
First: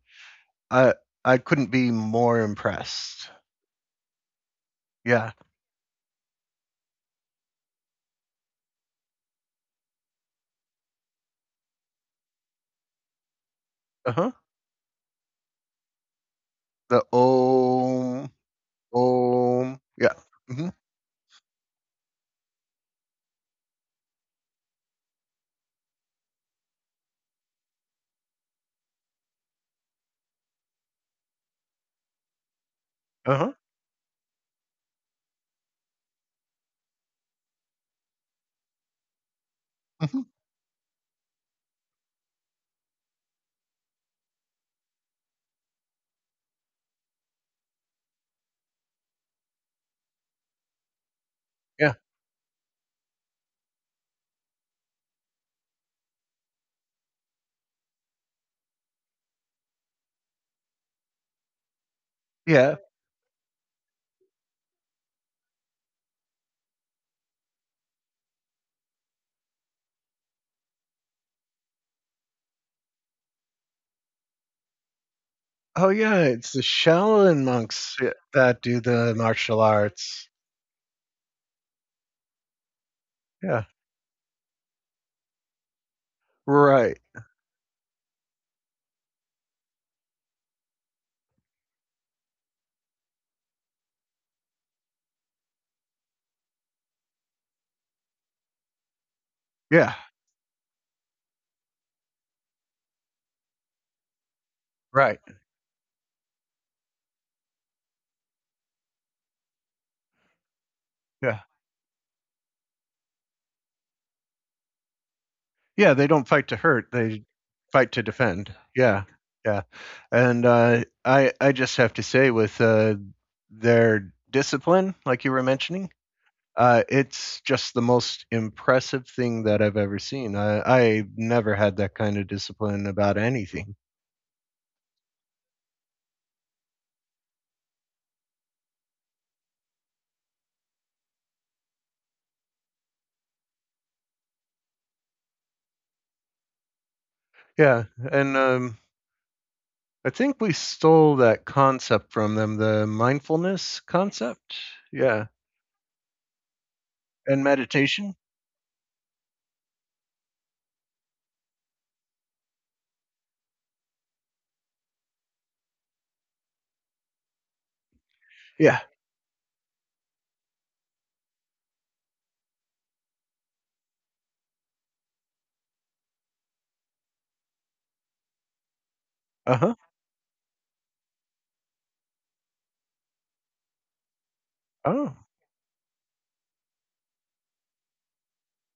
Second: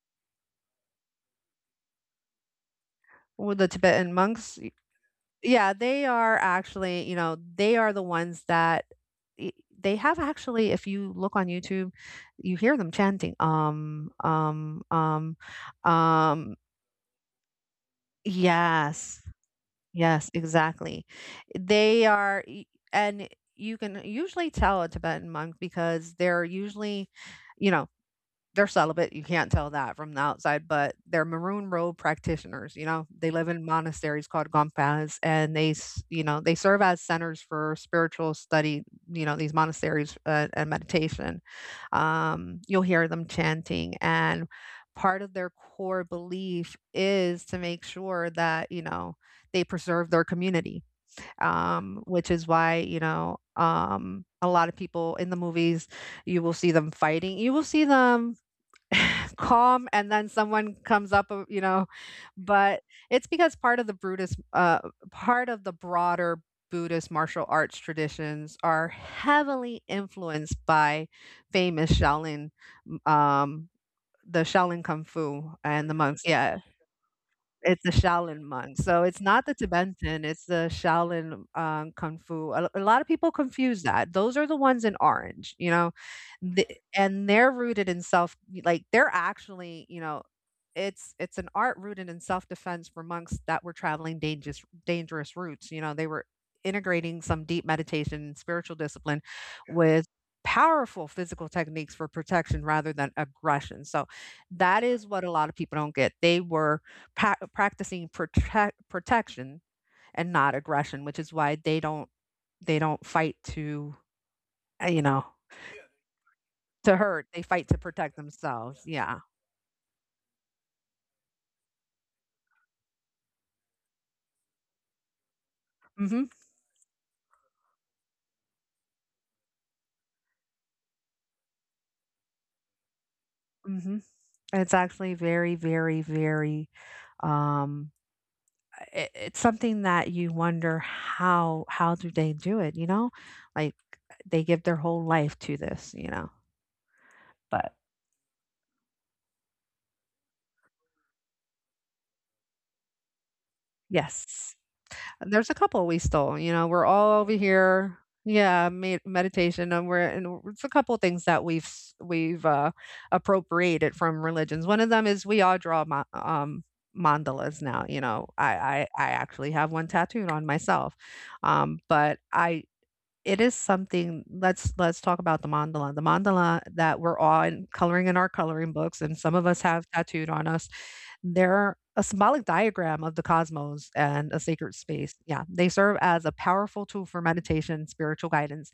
[SPEAKER 1] i I couldn't be more impressed.
[SPEAKER 2] With the Tibetan monks.
[SPEAKER 1] Yeah.
[SPEAKER 2] Yeah, they are actually, you know, they are the ones that I they have actually, if you look on YouTube, you hear them chanting,
[SPEAKER 1] Uh-huh.
[SPEAKER 2] um
[SPEAKER 1] The om
[SPEAKER 2] yes,
[SPEAKER 1] om. Yeah.
[SPEAKER 2] yes,
[SPEAKER 1] Mhm.
[SPEAKER 2] exactly. They are y and you can usually tell a Tibetan monk because they're usually, you know they're celibate, you can't tell that from the outside, but they're maroon robe practitioners, you know? They live
[SPEAKER 1] Uh-huh.
[SPEAKER 2] in monasteries called gompas, and they, s you know, they serve as centers for spiritual study, you know, these monasteries,
[SPEAKER 1] Mhm.
[SPEAKER 2] and meditation. You'll hear them chanting, and part of their core belief is to make sure that, you know, they preserve their community,
[SPEAKER 1] Yeah.
[SPEAKER 2] which is why, a lot of people in the movies, you will see them fighting. You will see them calm and then someone comes up you know
[SPEAKER 1] Yeah.
[SPEAKER 2] but it's because part of the buddhist part of the broader Buddhist martial arts traditions are heavily influenced by famous Shaolin, um the Shaolin Kung Fu
[SPEAKER 1] Oh
[SPEAKER 2] and the monks,
[SPEAKER 1] yeah, it's the
[SPEAKER 2] yeah,
[SPEAKER 1] Shaolin
[SPEAKER 2] it's the
[SPEAKER 1] monks, yeah,
[SPEAKER 2] Shaolin
[SPEAKER 1] that
[SPEAKER 2] monk.
[SPEAKER 1] do
[SPEAKER 2] So
[SPEAKER 1] the
[SPEAKER 2] it's not the
[SPEAKER 1] martial arts.
[SPEAKER 2] Tibetan, it's the Shaolin, Kung Fu. A lot of people
[SPEAKER 1] Yeah.
[SPEAKER 2] confuse that. Those are the ones in orange, you know? The
[SPEAKER 1] Right.
[SPEAKER 2] and they're rooted in self, like, they're actually, you know, it's an art rooted in self-defense for monks that were traveling dangerous routes, you know, they were integrating some deep meditation and spiritual discipline
[SPEAKER 1] Yeah.
[SPEAKER 2] with powerful physical techniques for protection rather than aggression. So that is
[SPEAKER 1] Right.
[SPEAKER 2] what a lot of people don't get. They were practicing protection and not aggression, which is
[SPEAKER 1] Yeah.
[SPEAKER 2] why they don't, they don't fight to uh, you know
[SPEAKER 1] Yeah, they don't fight to hurt,
[SPEAKER 2] to
[SPEAKER 1] they
[SPEAKER 2] hurt. They fight to
[SPEAKER 1] fight to
[SPEAKER 2] protect
[SPEAKER 1] defend.
[SPEAKER 2] themselves.
[SPEAKER 1] Yeah.
[SPEAKER 2] Yeah.
[SPEAKER 1] Yeah. And I just have to say with their discipline, like you were mentioning.
[SPEAKER 2] Mhm.
[SPEAKER 1] It's just the most impressive thing that I've ever seen. I never had that kind of discipline about anything.
[SPEAKER 2] Mhm. It's actually very, very, very, um it, it's something that you wonder how do they do it, you know? Like, they give their whole life to this, you know. But
[SPEAKER 1] Yeah, and I think we stole that concept from them, the mindfulness concept.
[SPEAKER 2] yes.
[SPEAKER 1] Yeah,
[SPEAKER 2] There's a couple we stole, you know, we're all over
[SPEAKER 1] and
[SPEAKER 2] here,
[SPEAKER 1] meditation.
[SPEAKER 2] yeah, meditation, and we're and it's a couple things that we've, appropriated from religions. One of them is we all draw ma mandalas now, you know, I
[SPEAKER 1] Yeah.
[SPEAKER 2] I I actually have one tattooed on myself, but I, it is something, let's talk about the mandala. The mandala that we're on coloring in our coloring books and some of
[SPEAKER 1] Uh
[SPEAKER 2] us
[SPEAKER 1] huh.
[SPEAKER 2] have tattooed on us. They're a symbolic diagram of the cosmos and a sacred
[SPEAKER 1] Oh.
[SPEAKER 2] space. Yeah, they serve as a powerful tool for meditation, spiritual guidance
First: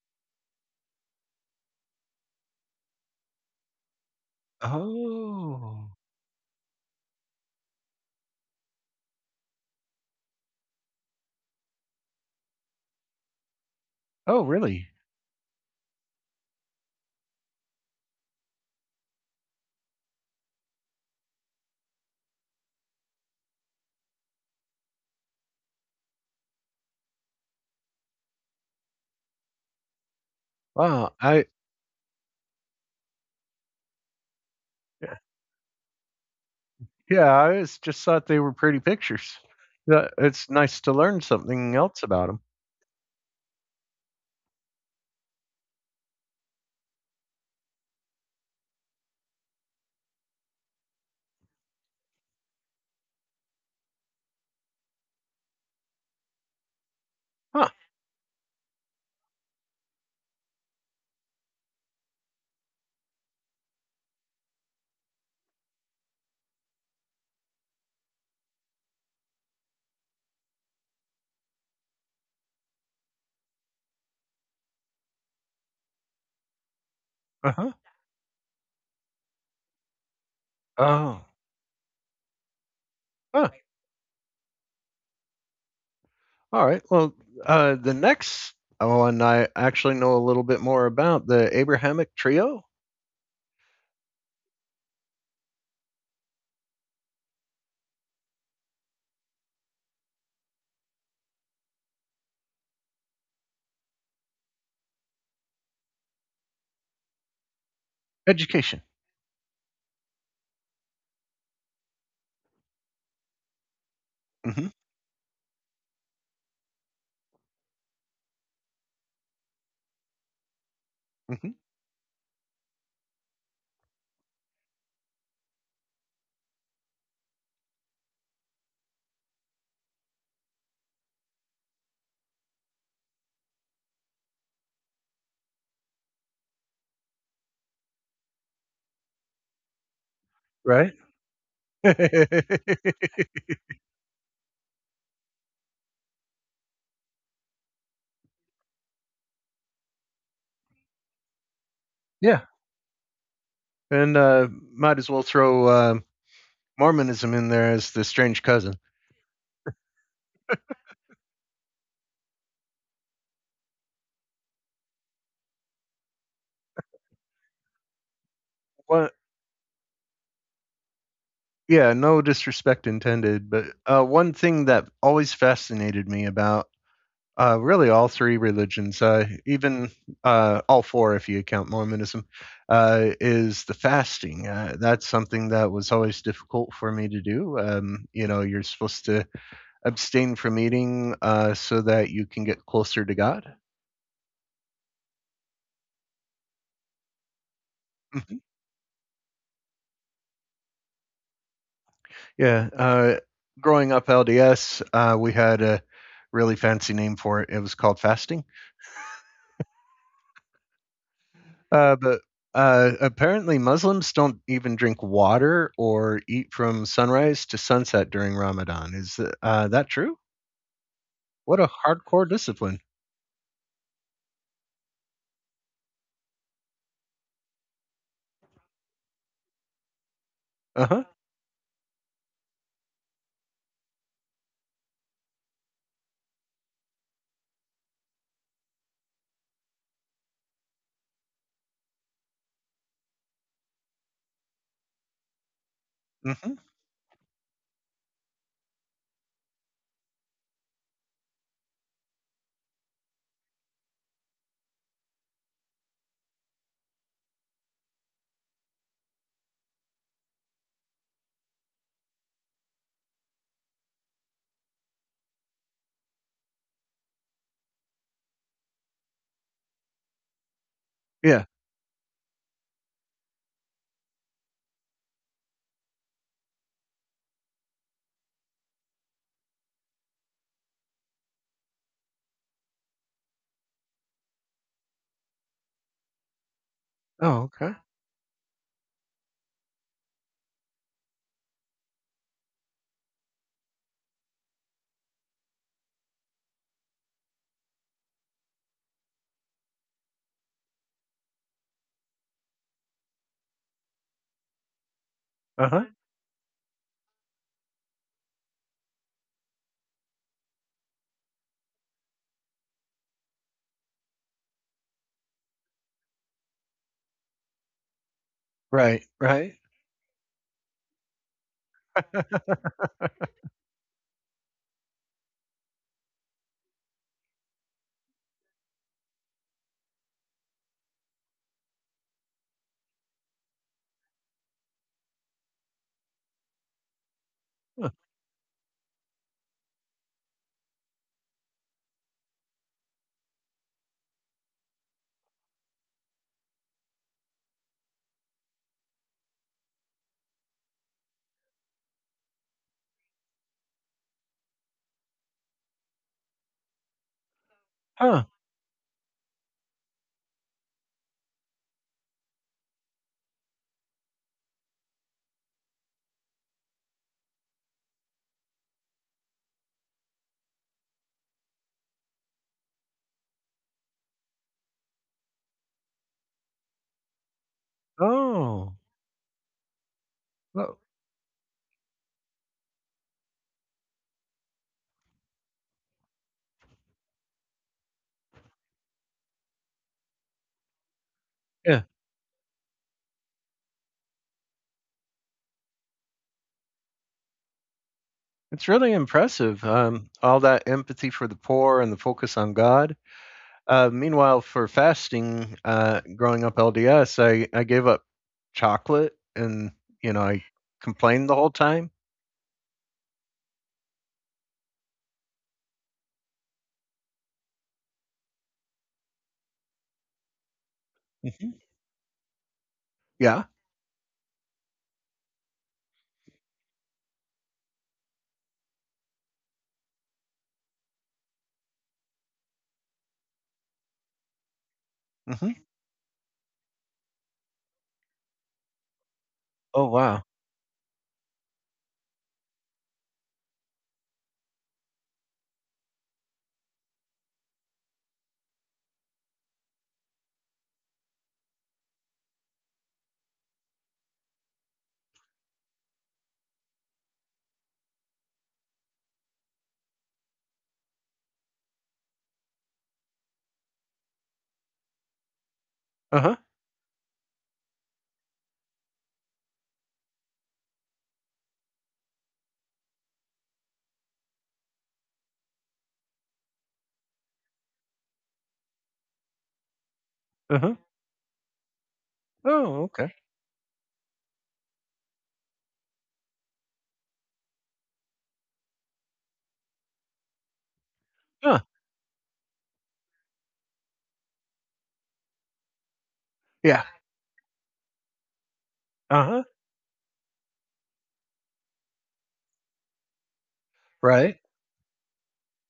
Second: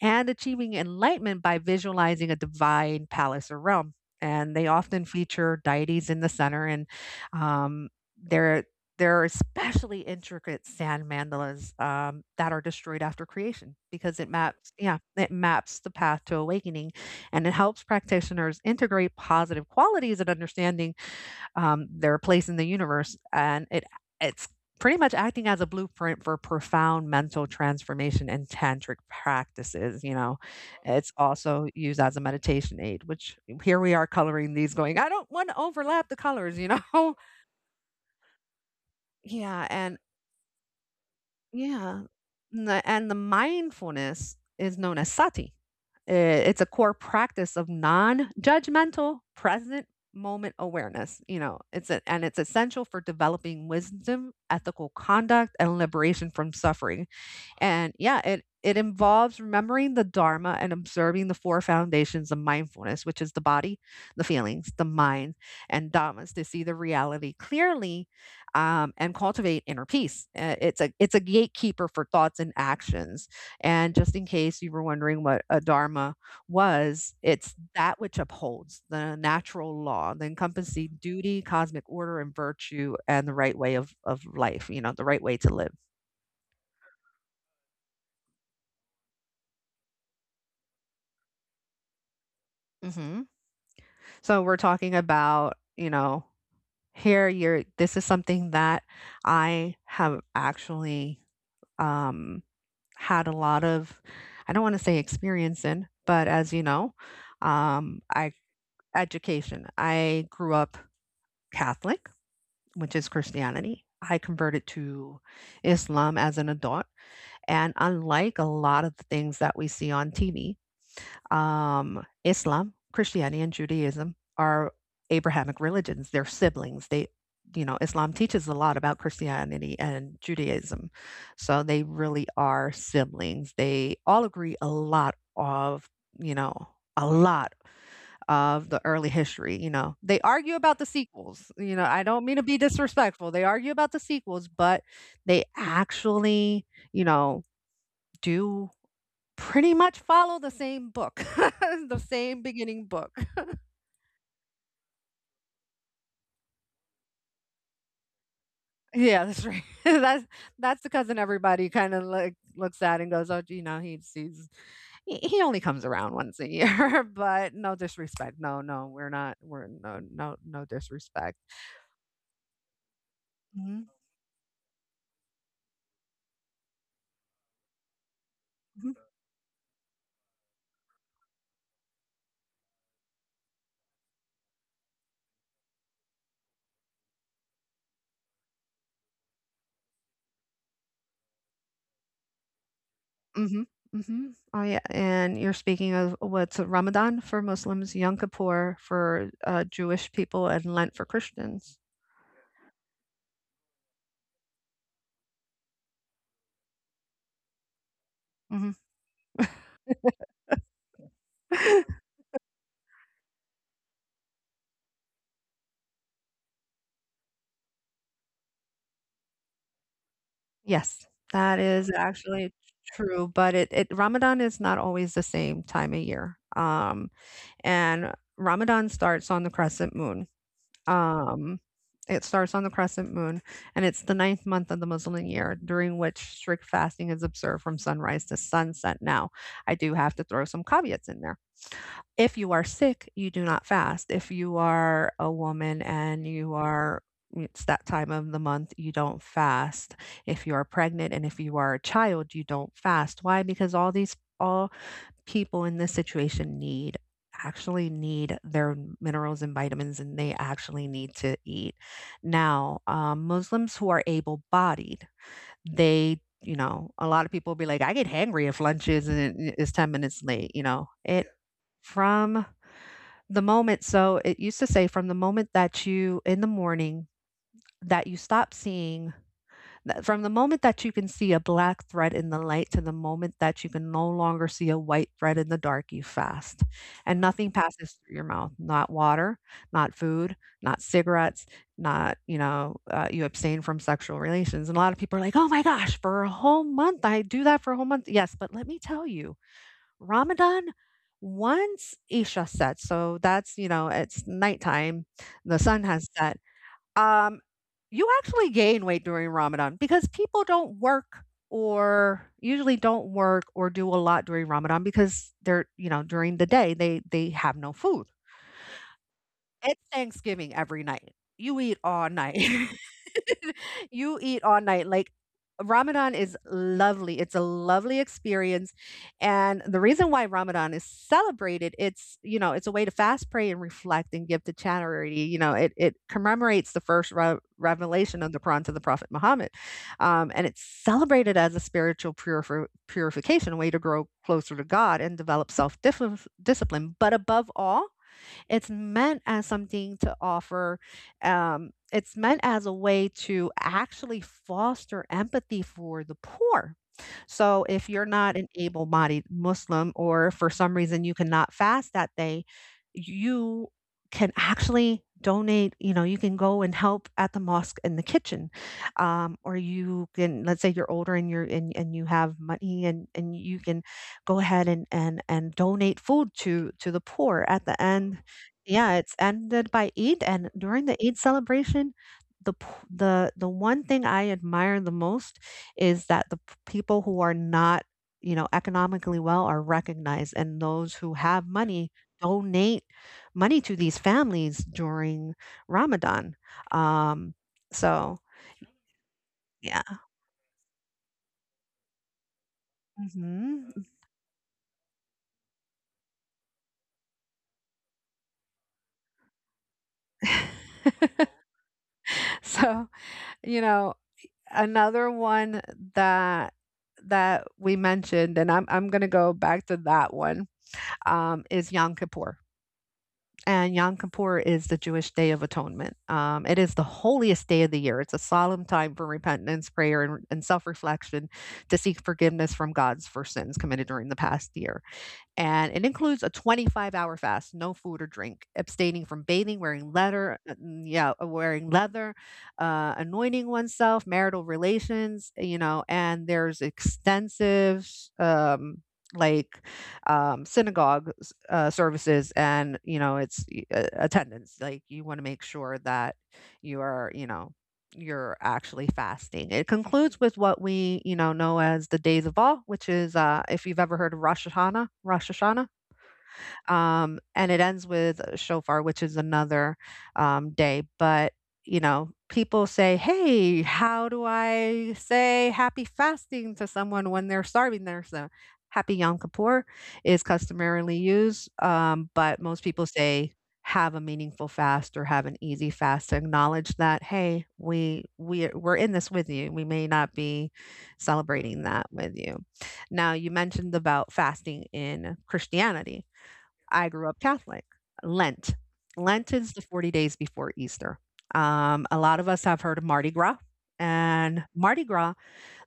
[SPEAKER 2] and achieving enlightenment by visualizing a divine palace or realm. And they often feature
[SPEAKER 1] Oh.
[SPEAKER 2] deities in the center, and um, they're there are especially intricate sand mandalas, that are destroyed after creation because it
[SPEAKER 1] Oh,
[SPEAKER 2] maps,
[SPEAKER 1] really?
[SPEAKER 2] yeah, it maps the path to awakening, and it helps practitioners integrate positive qualities and understanding their place in the universe, and it's pretty much acting as a blueprint for profound mental transformation and tantric practices, you know, it's
[SPEAKER 1] Wow. I.
[SPEAKER 2] also used as a meditation aid, which here we are coloring these going, I don't want to overlap the colors, you know.
[SPEAKER 1] Yeah, just thought they were pretty
[SPEAKER 2] (laughs)
[SPEAKER 1] pictures.
[SPEAKER 2] Yeah, and
[SPEAKER 1] Yeah, it's nice to learn something
[SPEAKER 2] yeah,
[SPEAKER 1] else about them.
[SPEAKER 2] and the mindfulness is known as sati. It's a core practice of non-judgmental present moment awareness. You know, it's a, and it's essential for developing wisdom, ethical conduct, and liberation from suffering.
[SPEAKER 1] Huh.
[SPEAKER 2] And yeah, it involves remembering the dharma and observing the four foundations of mindfulness, which is the body, the feelings, the mind, and dhammas to see the reality clearly, and cultivate inner peace. It's a gatekeeper for thoughts and actions. And just in case you were wondering what a dharma was,
[SPEAKER 1] Uh
[SPEAKER 2] it's
[SPEAKER 1] huh.
[SPEAKER 2] that which upholds the natural law, the encompassing
[SPEAKER 1] Oh.
[SPEAKER 2] duty, cosmic order, and virtue, and the
[SPEAKER 1] Huh.
[SPEAKER 2] right way of life, you know, the right way to live.
[SPEAKER 1] All right. Well, the next one I actually know a little bit more about, the Abrahamic trio.
[SPEAKER 2] Hmm. So we're talking about, you know, here you're, this is something that I have actually, um, had a lot of, I don't want to say experience in, but as you know, I,
[SPEAKER 1] Education.
[SPEAKER 2] education. I grew up Catholic, which is Christianity. I
[SPEAKER 1] Hmm.
[SPEAKER 2] converted to Islam as an adult, and unlike a lot of the things that we see on TV,
[SPEAKER 1] Hmm.
[SPEAKER 2] Islam, Christianity, and Judaism are Abrahamic religions. They're siblings. They, you know, Islam teaches a lot about Christianity and Judaism. So they really are siblings. They all agree a lot of, you know, a lot of the early history. You know, they argue about the
[SPEAKER 1] Right.
[SPEAKER 2] sequels. You know, I don't mean to be
[SPEAKER 1] (laughs)
[SPEAKER 2] disrespectful. They argue about the sequels, but they actually, you know, do pretty much follow the same book, (laughs) the
[SPEAKER 1] yeah.
[SPEAKER 2] same beginning book.
[SPEAKER 1] And might as well throw Mormonism in there as the strange cousin.
[SPEAKER 2] Yeah, that's right. (laughs) That's the cousin everybody kind of like looks at and goes, "Oh, you know, he sees, he only comes around once a year." (laughs) But no disrespect. No, no, we're
[SPEAKER 1] What?
[SPEAKER 2] not. We're, no, no, no disrespect.
[SPEAKER 1] Yeah, no disrespect intended, but
[SPEAKER 2] Mhm,
[SPEAKER 1] one thing that always fascinated me about, really all three
[SPEAKER 2] mhm,
[SPEAKER 1] religions, even all four if you count Mormonism, is the fasting. That's something that was always difficult for me to do. You're supposed to abstain from eating so that you can get closer to God. (laughs)
[SPEAKER 2] mhm, mhm. Oh yeah, and you're speaking of what's Ramadan for Muslims, Yom Kippur for Jewish people, and Lent for Christians.
[SPEAKER 1] yeah. Growing up LDS, we had a really fancy name for it. It was called fasting.
[SPEAKER 2] Mhm. (laughs)
[SPEAKER 1] But apparently, Muslims don't even drink water or eat from sunrise to sunset during Ramadan. Is that true?
[SPEAKER 2] Yes, that
[SPEAKER 1] What a
[SPEAKER 2] is
[SPEAKER 1] hardcore
[SPEAKER 2] actually
[SPEAKER 1] discipline.
[SPEAKER 2] true, but it Ramadan is not always the same time of year, and Ramadan starts on the crescent moon,
[SPEAKER 1] Uh huh.
[SPEAKER 2] um, it starts on the crescent moon, and it's the ninth month of the Muslim year, during which strict fasting is observed from sunrise to sunset. Now, I do have to throw some caveats in there. If you are sick, you do not fast. If you are a woman and you
[SPEAKER 1] hmm
[SPEAKER 2] are, it's that time of the month, you don't fast. If you are pregnant and if you are a child, you don't fast. Why? Because all people in this situation need, actually need their minerals and vitamins and they actually need to eat. Now, Muslims who are able-bodied, they, you know, a lot of people be like, I get hangry if lunch isn't is 10 minutes late, you know. It, yeah,
[SPEAKER 1] Yeah.
[SPEAKER 2] from the moment, so it used to say from the moment that you in the morning, that you stop seeing, that from the moment that you can see a black thread in the light to the moment that you can no longer see a white thread in the dark, you fast. And
[SPEAKER 1] Oh,
[SPEAKER 2] nothing
[SPEAKER 1] okay.
[SPEAKER 2] passes through your mouth, not water, not food, not cigarettes, not, you know, you abstain from sexual relations. And a lot of people are like, oh my gosh, for a whole month, I do that for a whole month. Yes, but let me tell you, Ramadan, once Isha sets, so that's, you know, it's nighttime, the
[SPEAKER 1] Uh
[SPEAKER 2] sun
[SPEAKER 1] huh.
[SPEAKER 2] has set. Um, you actually gain weight during Ramadan because people don't work or usually don't work or do a lot during Ramadan because they're, you know, during the day they have no food.
[SPEAKER 1] Right. Right.
[SPEAKER 2] It's Thanksgiving every night. You eat all night. (laughs) You eat all night. Like, Ramadan is lovely. It's a lovely experience. And the reason why Ramadan is celebrated, it's, you know, it's a way to fast, pray, and reflect and give to charity. You know, it commemorates the first
[SPEAKER 1] Huh.
[SPEAKER 2] revelation of the Quran to the Prophet Muhammad. And it's celebrated as a spiritual purification, a way to grow closer to God and develop self discipline. But above all, it's meant as something to offer, it's meant as a way to actually foster empathy for the poor. So if you're
[SPEAKER 1] Huh.
[SPEAKER 2] not an able bodied Muslim, or for some reason you cannot fast that day, you can actually donate, you know, you can go and help at the mosque in the kitchen, or you can, let's say you're older and you're, and you have money and you can go ahead and donate food to the poor at the end,
[SPEAKER 1] Oh.
[SPEAKER 2] yeah, it's ended by Eid, and
[SPEAKER 1] Well,
[SPEAKER 2] during the Eid celebration, the one thing I admire the most is that people who are not, you know, economically well are recognized, and those who have
[SPEAKER 1] yeah.
[SPEAKER 2] money donate money to these families during Ramadan. Um, so
[SPEAKER 1] It's really impressive.
[SPEAKER 2] yeah.
[SPEAKER 1] All that empathy for the poor and the focus on God.
[SPEAKER 2] Hmm.
[SPEAKER 1] Meanwhile, for fasting, growing up LDS, I gave up chocolate and, I complained the whole time.
[SPEAKER 2] (laughs) So, you know, another one that that we mentioned, and I'm gonna go back to that one,
[SPEAKER 1] hmm
[SPEAKER 2] is Yom Kippur.
[SPEAKER 1] Yeah.
[SPEAKER 2] And Yom Kippur is the Jewish Day of Atonement. It is the holiest day of the year. It's a solemn time for repentance, prayer, and self reflection to seek forgiveness from God for sins committed during the past year
[SPEAKER 1] hmm
[SPEAKER 2] and it includes a 25-hour fast, no food or drink, abstaining from bathing,
[SPEAKER 1] Oh,
[SPEAKER 2] wearing
[SPEAKER 1] wow.
[SPEAKER 2] leather, yeah, wearing leather, anointing oneself, marital relations, you know, and there's extensive like synagogue services and you know it's attendance, like you want to make sure that you are, you know, you're actually fasting. It concludes with what we, you know as the days of awe, which is if you've ever heard of Rosh Hashanah, Rosh Hashanah.
[SPEAKER 1] Uh huh.
[SPEAKER 2] And it ends with a shofar, which is another, day, but, you know, people say, "Hey, how do I say happy fasting to someone when they're starving?" There's a, happy Yom Kippur is
[SPEAKER 1] Uh huh.
[SPEAKER 2] customarily used, but most
[SPEAKER 1] Oh,
[SPEAKER 2] people
[SPEAKER 1] okay.
[SPEAKER 2] say, "Have a meaningful fast or have an easy fast," to acknowledge that, "Hey, we we're in this with you. We may not be
[SPEAKER 1] Huh.
[SPEAKER 2] celebrating that with you." Now, you mentioned about fasting in Christianity.
[SPEAKER 1] Yeah.
[SPEAKER 2] I grew up Catholic. Lent.
[SPEAKER 1] Uh
[SPEAKER 2] Lent
[SPEAKER 1] huh.
[SPEAKER 2] is the 40 days before Easter. A lot of us have heard of Mardi Gras.
[SPEAKER 1] Right.
[SPEAKER 2] And Mardi Gras,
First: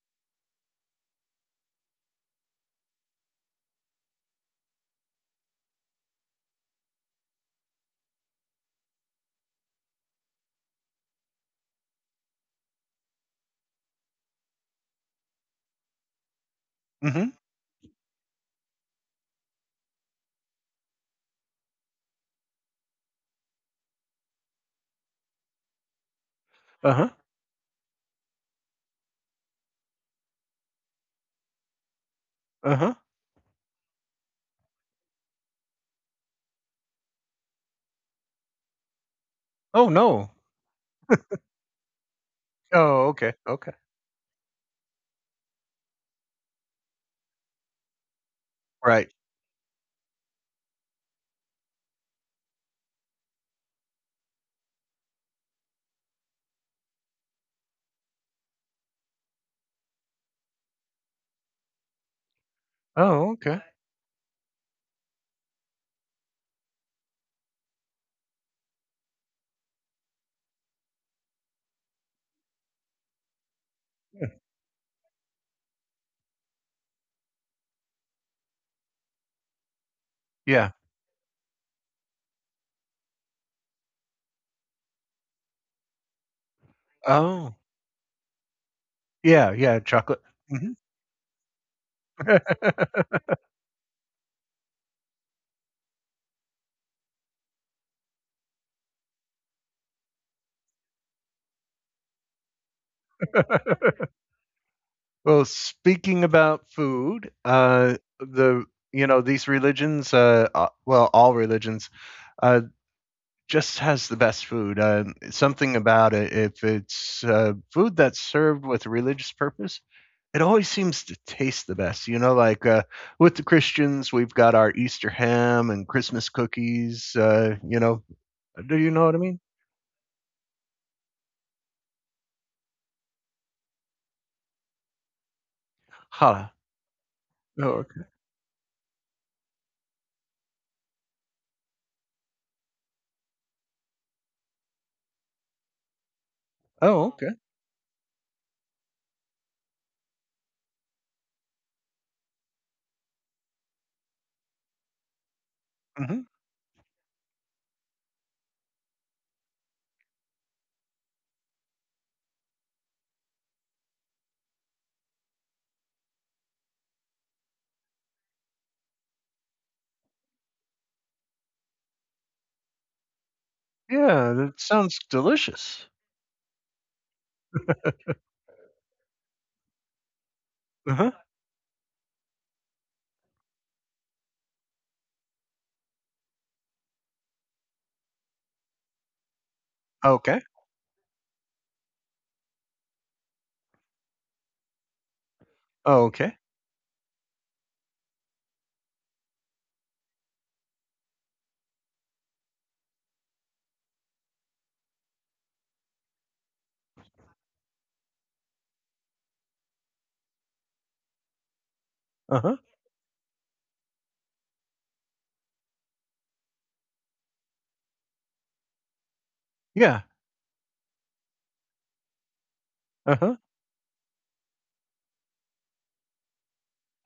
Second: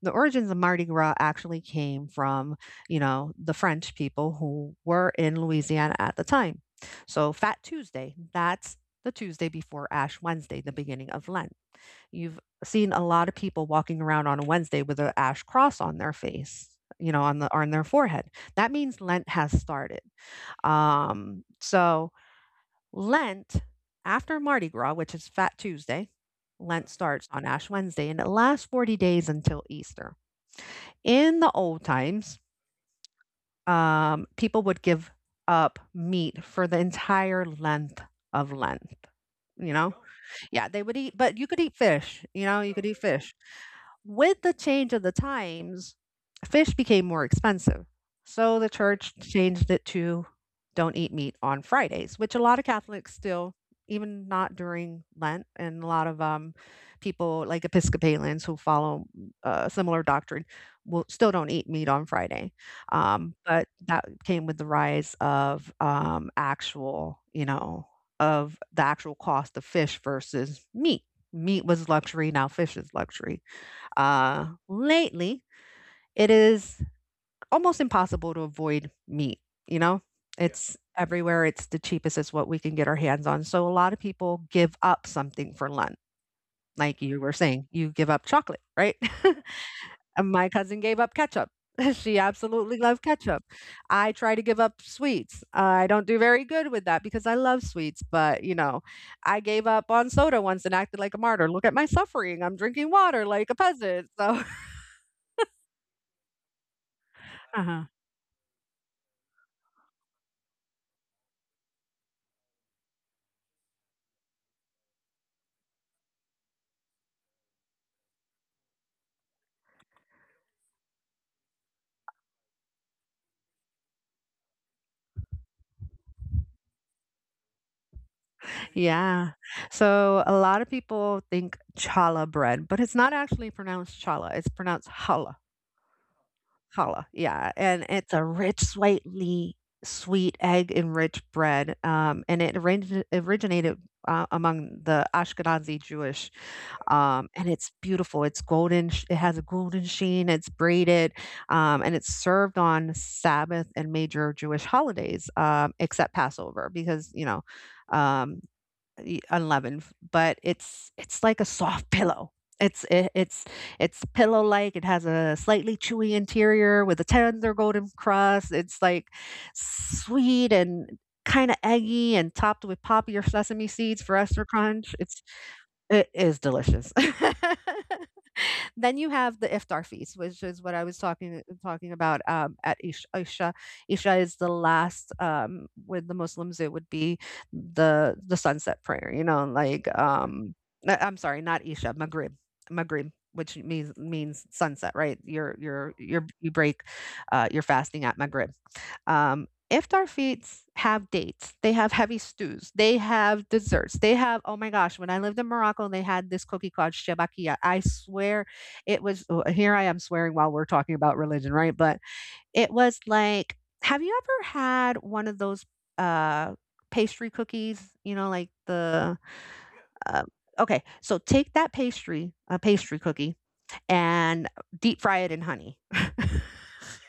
[SPEAKER 2] the origins of Mardi Gras actually came from, you know, the French people who were in Louisiana at the time. So Fat Tuesday, that's the Tuesday before Ash Wednesday, the beginning of Lent. You've seen a lot of people walking around on a Wednesday with an ash cross on their face, you know,
[SPEAKER 1] Mhm.
[SPEAKER 2] on the on their forehead. That means Lent has started. So Lent, after Mardi Gras, which is Fat Tuesday, Lent
[SPEAKER 1] Uh-huh,
[SPEAKER 2] starts on Ash Wednesday and it lasts 40 days until Easter. In the old times,
[SPEAKER 1] uh-huh.
[SPEAKER 2] people would give up meat for the entire length of Lent. You
[SPEAKER 1] Oh,
[SPEAKER 2] know,
[SPEAKER 1] no.
[SPEAKER 2] yeah, they would eat, but you could eat fish. You know, you could eat
[SPEAKER 1] Oh, okay,
[SPEAKER 2] fish.
[SPEAKER 1] okay.
[SPEAKER 2] With the change of the times, fish became more expensive. So the
[SPEAKER 1] Right.
[SPEAKER 2] church changed it to don't eat meat on Fridays, which a lot of Catholics still, even not during Lent, and a lot of people like Episcopalians who follow similar doctrine will still don't eat meat on Friday.
[SPEAKER 1] Oh, okay.
[SPEAKER 2] But that came with the rise of actual, you know, of the actual cost of fish versus meat. Meat was luxury, now fish is luxury.
[SPEAKER 1] Yeah.
[SPEAKER 2] Lately, it is almost impossible to avoid meat, you know? Yeah.
[SPEAKER 1] Yeah.
[SPEAKER 2] It's everywhere, it's the cheapest, it's what we can get our hands on. So a lot of people give up something for lunch. Like you were
[SPEAKER 1] Oh.
[SPEAKER 2] saying, you give up chocolate, right? (laughs)
[SPEAKER 1] Yeah, yeah, chocolate.
[SPEAKER 2] And my
[SPEAKER 1] Mhm.
[SPEAKER 2] cousin gave up ketchup. (laughs) She absolutely loved ketchup. I try to give up sweets. I don't do very good with that because I love sweets, but you know, I gave up on soda once and acted like a martyr. Look at my suffering. I'm drinking water like a
[SPEAKER 1] (laughs)
[SPEAKER 2] peasant. So
[SPEAKER 1] Well, speaking about food,
[SPEAKER 2] (laughs)
[SPEAKER 1] these religions, a well, all religions, uh, just has the best food. Something about it, if it's, food that's served with a religious purpose, it always seems to taste the best. You know, like with the Christians, we've got our Easter ham and Christmas cookies. Do you know what I
[SPEAKER 2] yeah.
[SPEAKER 1] mean?
[SPEAKER 2] So a lot of people think challah bread, but it's not actually pronounced challah. It's pronounced challah.
[SPEAKER 1] Challah.
[SPEAKER 2] Challah. Yeah.
[SPEAKER 1] Oh,
[SPEAKER 2] And
[SPEAKER 1] okay.
[SPEAKER 2] it's a rich, slightly sweet egg enriched bread. And it originated among the Ashkenazi Jewish.
[SPEAKER 1] Oh, okay.
[SPEAKER 2] And it's beautiful. It's golden. It has a golden sheen. It's braided. And it's served on Sabbath and major Jewish holidays, except
[SPEAKER 1] hmm
[SPEAKER 2] Passover, because, you know, um, unleavened, but it's like a soft (laughs) pillow. It's it's pillow like. It has a slightly chewy interior with a tender golden crust. It's like sweet and kind of eggy and topped with poppy or sesame seeds for
[SPEAKER 1] Yeah,
[SPEAKER 2] extra
[SPEAKER 1] that
[SPEAKER 2] crunch.
[SPEAKER 1] sounds
[SPEAKER 2] It's
[SPEAKER 1] delicious.
[SPEAKER 2] it is delicious. (laughs) Then you have the iftar feast, which is what I
[SPEAKER 1] Uh
[SPEAKER 2] was
[SPEAKER 1] huh.
[SPEAKER 2] talking about at Isha. Isha. Isha is the last with the Muslims. It would be the sunset prayer. You know, like
[SPEAKER 1] Okay.
[SPEAKER 2] I'm sorry, not Isha, Maghrib, Maghrib, which means sunset, right? You're you're
[SPEAKER 1] Oh,
[SPEAKER 2] you're
[SPEAKER 1] okay.
[SPEAKER 2] you break your fasting at Maghrib. Iftar feasts have dates. They have heavy stews. They have desserts. They have, oh my gosh! When I lived in Morocco, they had this cookie called shebakia. I swear, it was, oh, here. I am swearing while we're talking about religion, right? But
[SPEAKER 1] Uh huh.
[SPEAKER 2] it was like, have you ever had one of those uh, pastry cookies? You know, like the
[SPEAKER 1] Yeah.
[SPEAKER 2] uh, okay. So take that pastry, a pastry
[SPEAKER 1] Uh huh.
[SPEAKER 2] cookie and deep fry it in honey. (laughs)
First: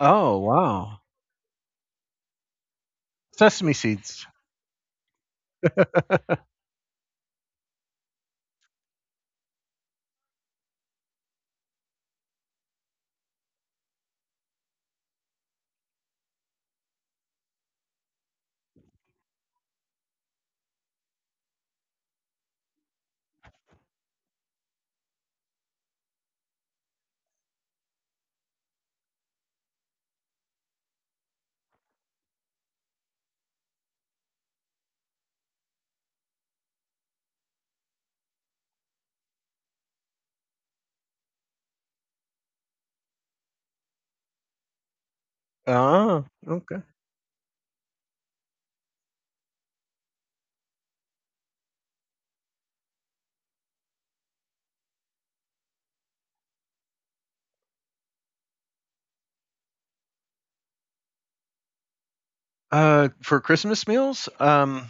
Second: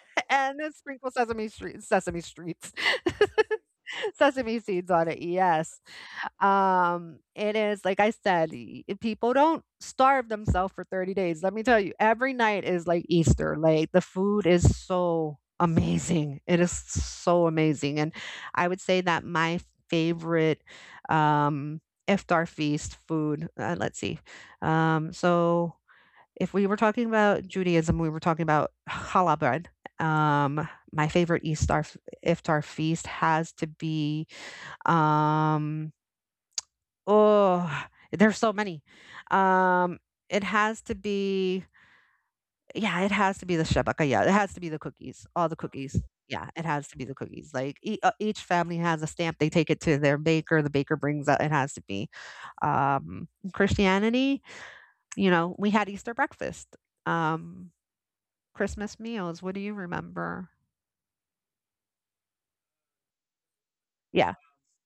[SPEAKER 1] Oh,
[SPEAKER 2] And then
[SPEAKER 1] wow.
[SPEAKER 2] sprinkle sesame streets. (laughs)
[SPEAKER 1] Sesame seeds.
[SPEAKER 2] Sesame seeds on it, yes.
[SPEAKER 1] (laughs)
[SPEAKER 2] It is, like I said, y people don't starve themselves for 30 days. Let me tell you, every night is like Easter, like the food is so amazing. It is so amazing, and I would say that my favorite, um, iftar feast food, let's see, so if we were talking about Judaism, we were talking about challah bread. My favorite Eastar iftar feast has to be um, oh, there's so many. Um, it has to be, yeah, it has to be the shabaka. Yeah, it has to be the cookies, all the cookies.
[SPEAKER 1] Oh,
[SPEAKER 2] Yeah, it
[SPEAKER 1] okay.
[SPEAKER 2] has to be the cookies. Like each family has a stamp. They take it to their baker. The baker brings out. It has to be um, Christianity. You know, we had Easter breakfast. Um, Christmas meals, what do you remember?
[SPEAKER 1] For Christmas meals,
[SPEAKER 2] Yeah.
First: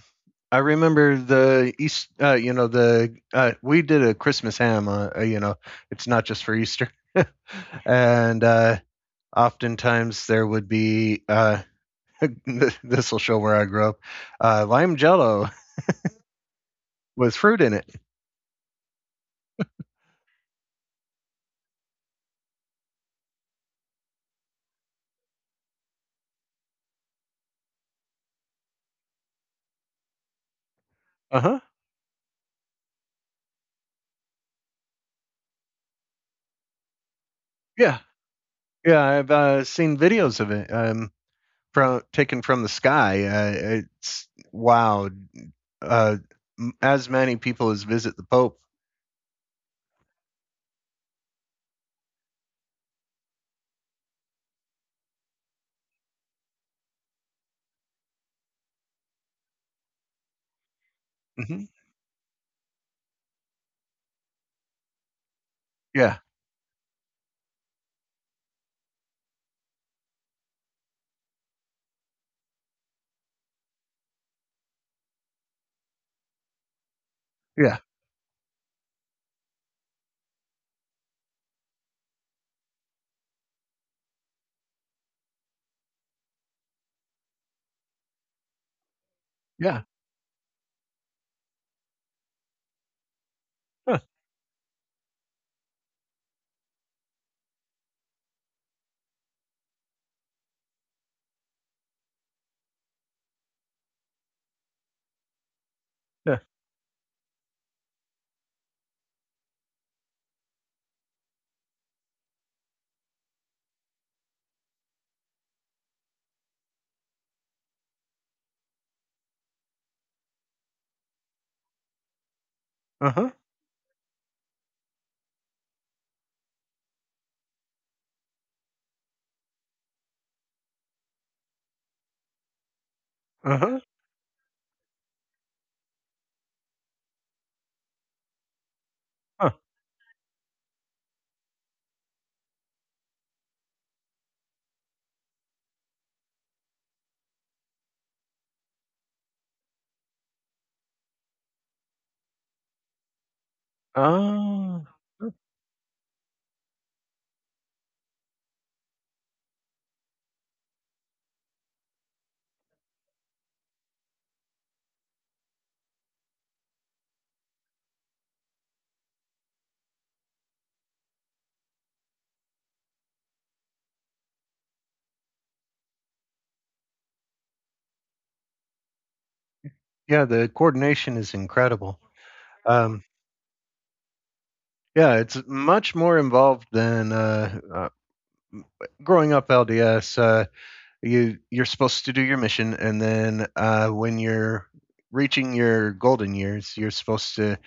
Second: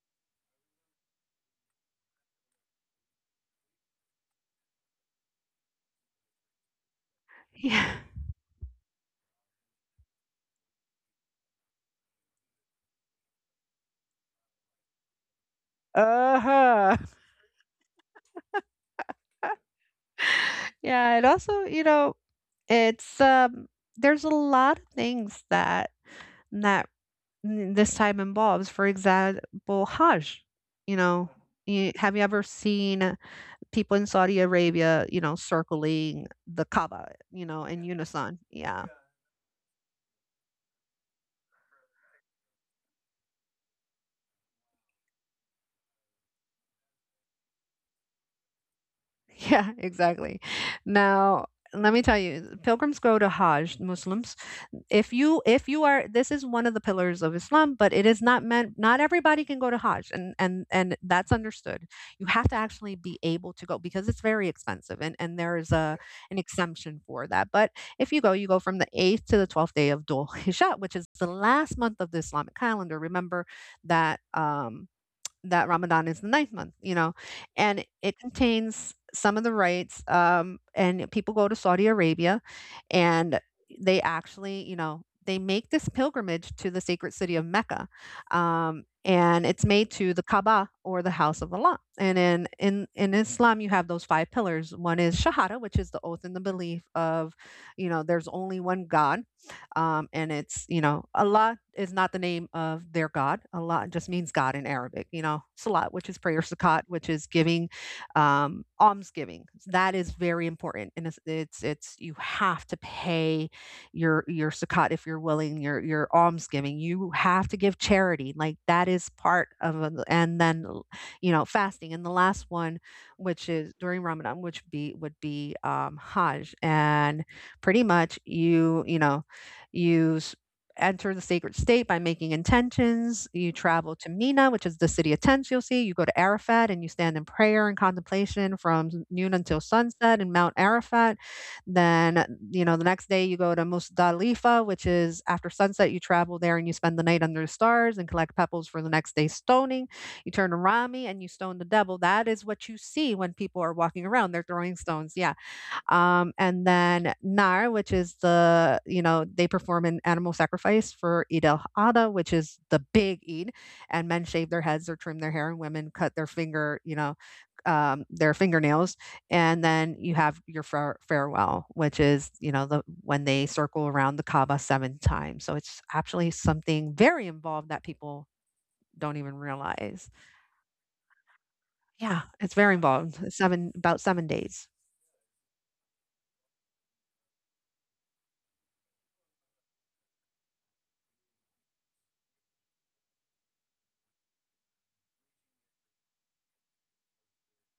[SPEAKER 1] I remember the East. You know, the We did a Christmas ham. It's not just for Easter,
[SPEAKER 2] Yeah.
[SPEAKER 1] and oftentimes there would be. (laughs) This will show where I grew up. Lime Jello
[SPEAKER 2] Uh-huh.
[SPEAKER 1] (laughs) with fruit in it.
[SPEAKER 2] (laughs) Yeah, it also, you know, it's um, there's a lot of things that that this time involves. For example, Hajj. You know,
[SPEAKER 1] Uh huh.
[SPEAKER 2] you, have you ever seen people in Saudi Arabia, you know, circling the Kaaba, you know, in
[SPEAKER 1] Yeah,
[SPEAKER 2] unison? Yeah.
[SPEAKER 1] yeah. I've seen videos of it. From taken from the sky. It's wow. Uh, as many people as visit the Pope.
[SPEAKER 2] Yeah, exactly. Now, let me tell you, pilgrims go to Hajj, Muslims. If you are, this is one of the pillars of Islam, but it is not meant, not everybody can go to Hajj, and and that's
[SPEAKER 1] hmm
[SPEAKER 2] understood. You have to actually be able to go because it's very expensive, and there is a
[SPEAKER 1] Yeah,
[SPEAKER 2] an exemption for that. But if you go, you go from the 8th to the 12th day of Dhul Hijjah, which is the last month of the Islamic calendar. Remember that that Ramadan is the ninth month, you know, and
[SPEAKER 1] yeah,
[SPEAKER 2] it contains some of the rites. And people go to Saudi Arabia and they actually, you know, they make this pilgrimage to the sacred city of Mecca. And it's made
[SPEAKER 1] yeah.
[SPEAKER 2] to the Kaaba or the house of Allah. And in Islam, you have those
[SPEAKER 1] Huh,
[SPEAKER 2] five pillars. One is Shahada, which is the oath and the belief of, you know, there's only one God, and it's, you know, Allah is not the name of their God. Allah just means God in Arabic. You know, salat, which is prayer,
[SPEAKER 1] yeah.
[SPEAKER 2] zakat, which is giving, almsgiving. That is very important. And you have to pay your zakat if you're willing, your almsgiving. You have to give charity. Like that is part of, a, and then, you know, fasting. And the last one,
[SPEAKER 1] Uh-huh,
[SPEAKER 2] which is during Ramadan, which would be Hajj. And pretty much you, you know, you enter the sacred state by making intentions. You
[SPEAKER 1] uh-huh,
[SPEAKER 2] travel to Mina, which is the city of tents. You see. You go to Arafat and you stand in prayer and contemplation from noon until
[SPEAKER 1] huh.
[SPEAKER 2] sunset in Mount Arafat. Then, you know, the next day you go to Musdalifa, which is after sunset, you travel there and you spend the night under the stars and collect pebbles for the next day's stoning. You turn to Rami and you stone the devil. That is what you see when people are walking around. They're throwing
[SPEAKER 1] Oh,
[SPEAKER 2] stones. Yeah. And then Nar, which is the, you know, they perform an animal sacrifice for Eid al Adha, which is the big Eid. And men shave their heads or trim their hair, and women cut their finger, you know, their fingernails. And then you have your farewell, which is, you know, the when they circle around the Kaaba seven times. So it's actually something very involved that people don't even realize.
[SPEAKER 1] yeah, the coordination is incredible.
[SPEAKER 2] Yeah, it's very
[SPEAKER 1] Um,
[SPEAKER 2] involved. Seven, about 7 days.
[SPEAKER 1] yeah, it's much more involved than, growing up LDS, you're supposed to do your mission, and then, when you're reaching your golden years, you're supposed to,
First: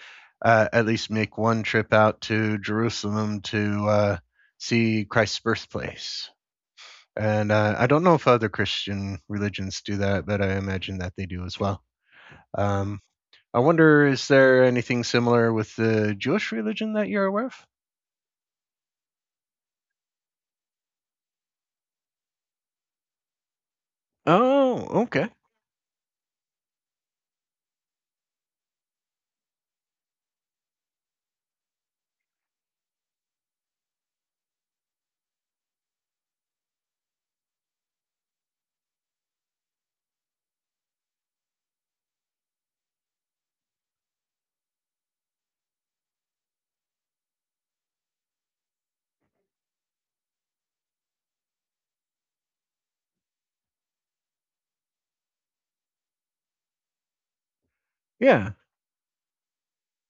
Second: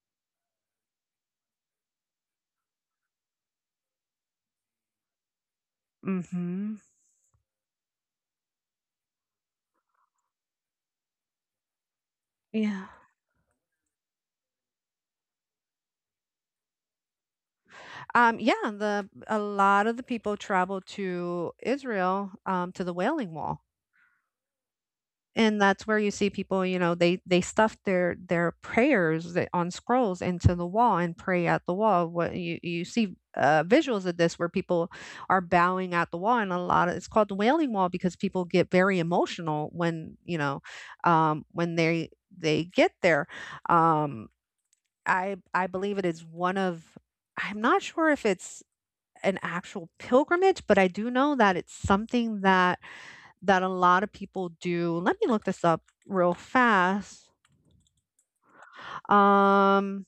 [SPEAKER 1] at least make one trip out to Jerusalem to, see Christ's birthplace.
[SPEAKER 2] Hmm.
[SPEAKER 1] And, I don't know if other Christian religions do that, but I imagine that they do as well.
[SPEAKER 2] Yeah.
[SPEAKER 1] Um I wonder, is there anything similar with the Jewish religion that you're aware of?
[SPEAKER 2] Yeah, the a lot of the people travel to Israel, to the Wailing Wall,
[SPEAKER 1] Oh, okay.
[SPEAKER 2] and that's where you see people. You know, they they stuff their prayers that, on scrolls into the wall and pray at the wall. What you see visuals of this where people are bowing at the wall, and a lot of it's called the Wailing Wall because people get very emotional when you know when they get there. Um, I believe it is one of, I'm not sure if it's an actual pilgrimage, but I do know that it's something that that a lot of people do. Let me look this up real fast.
[SPEAKER 1] Yeah.
[SPEAKER 2] Um,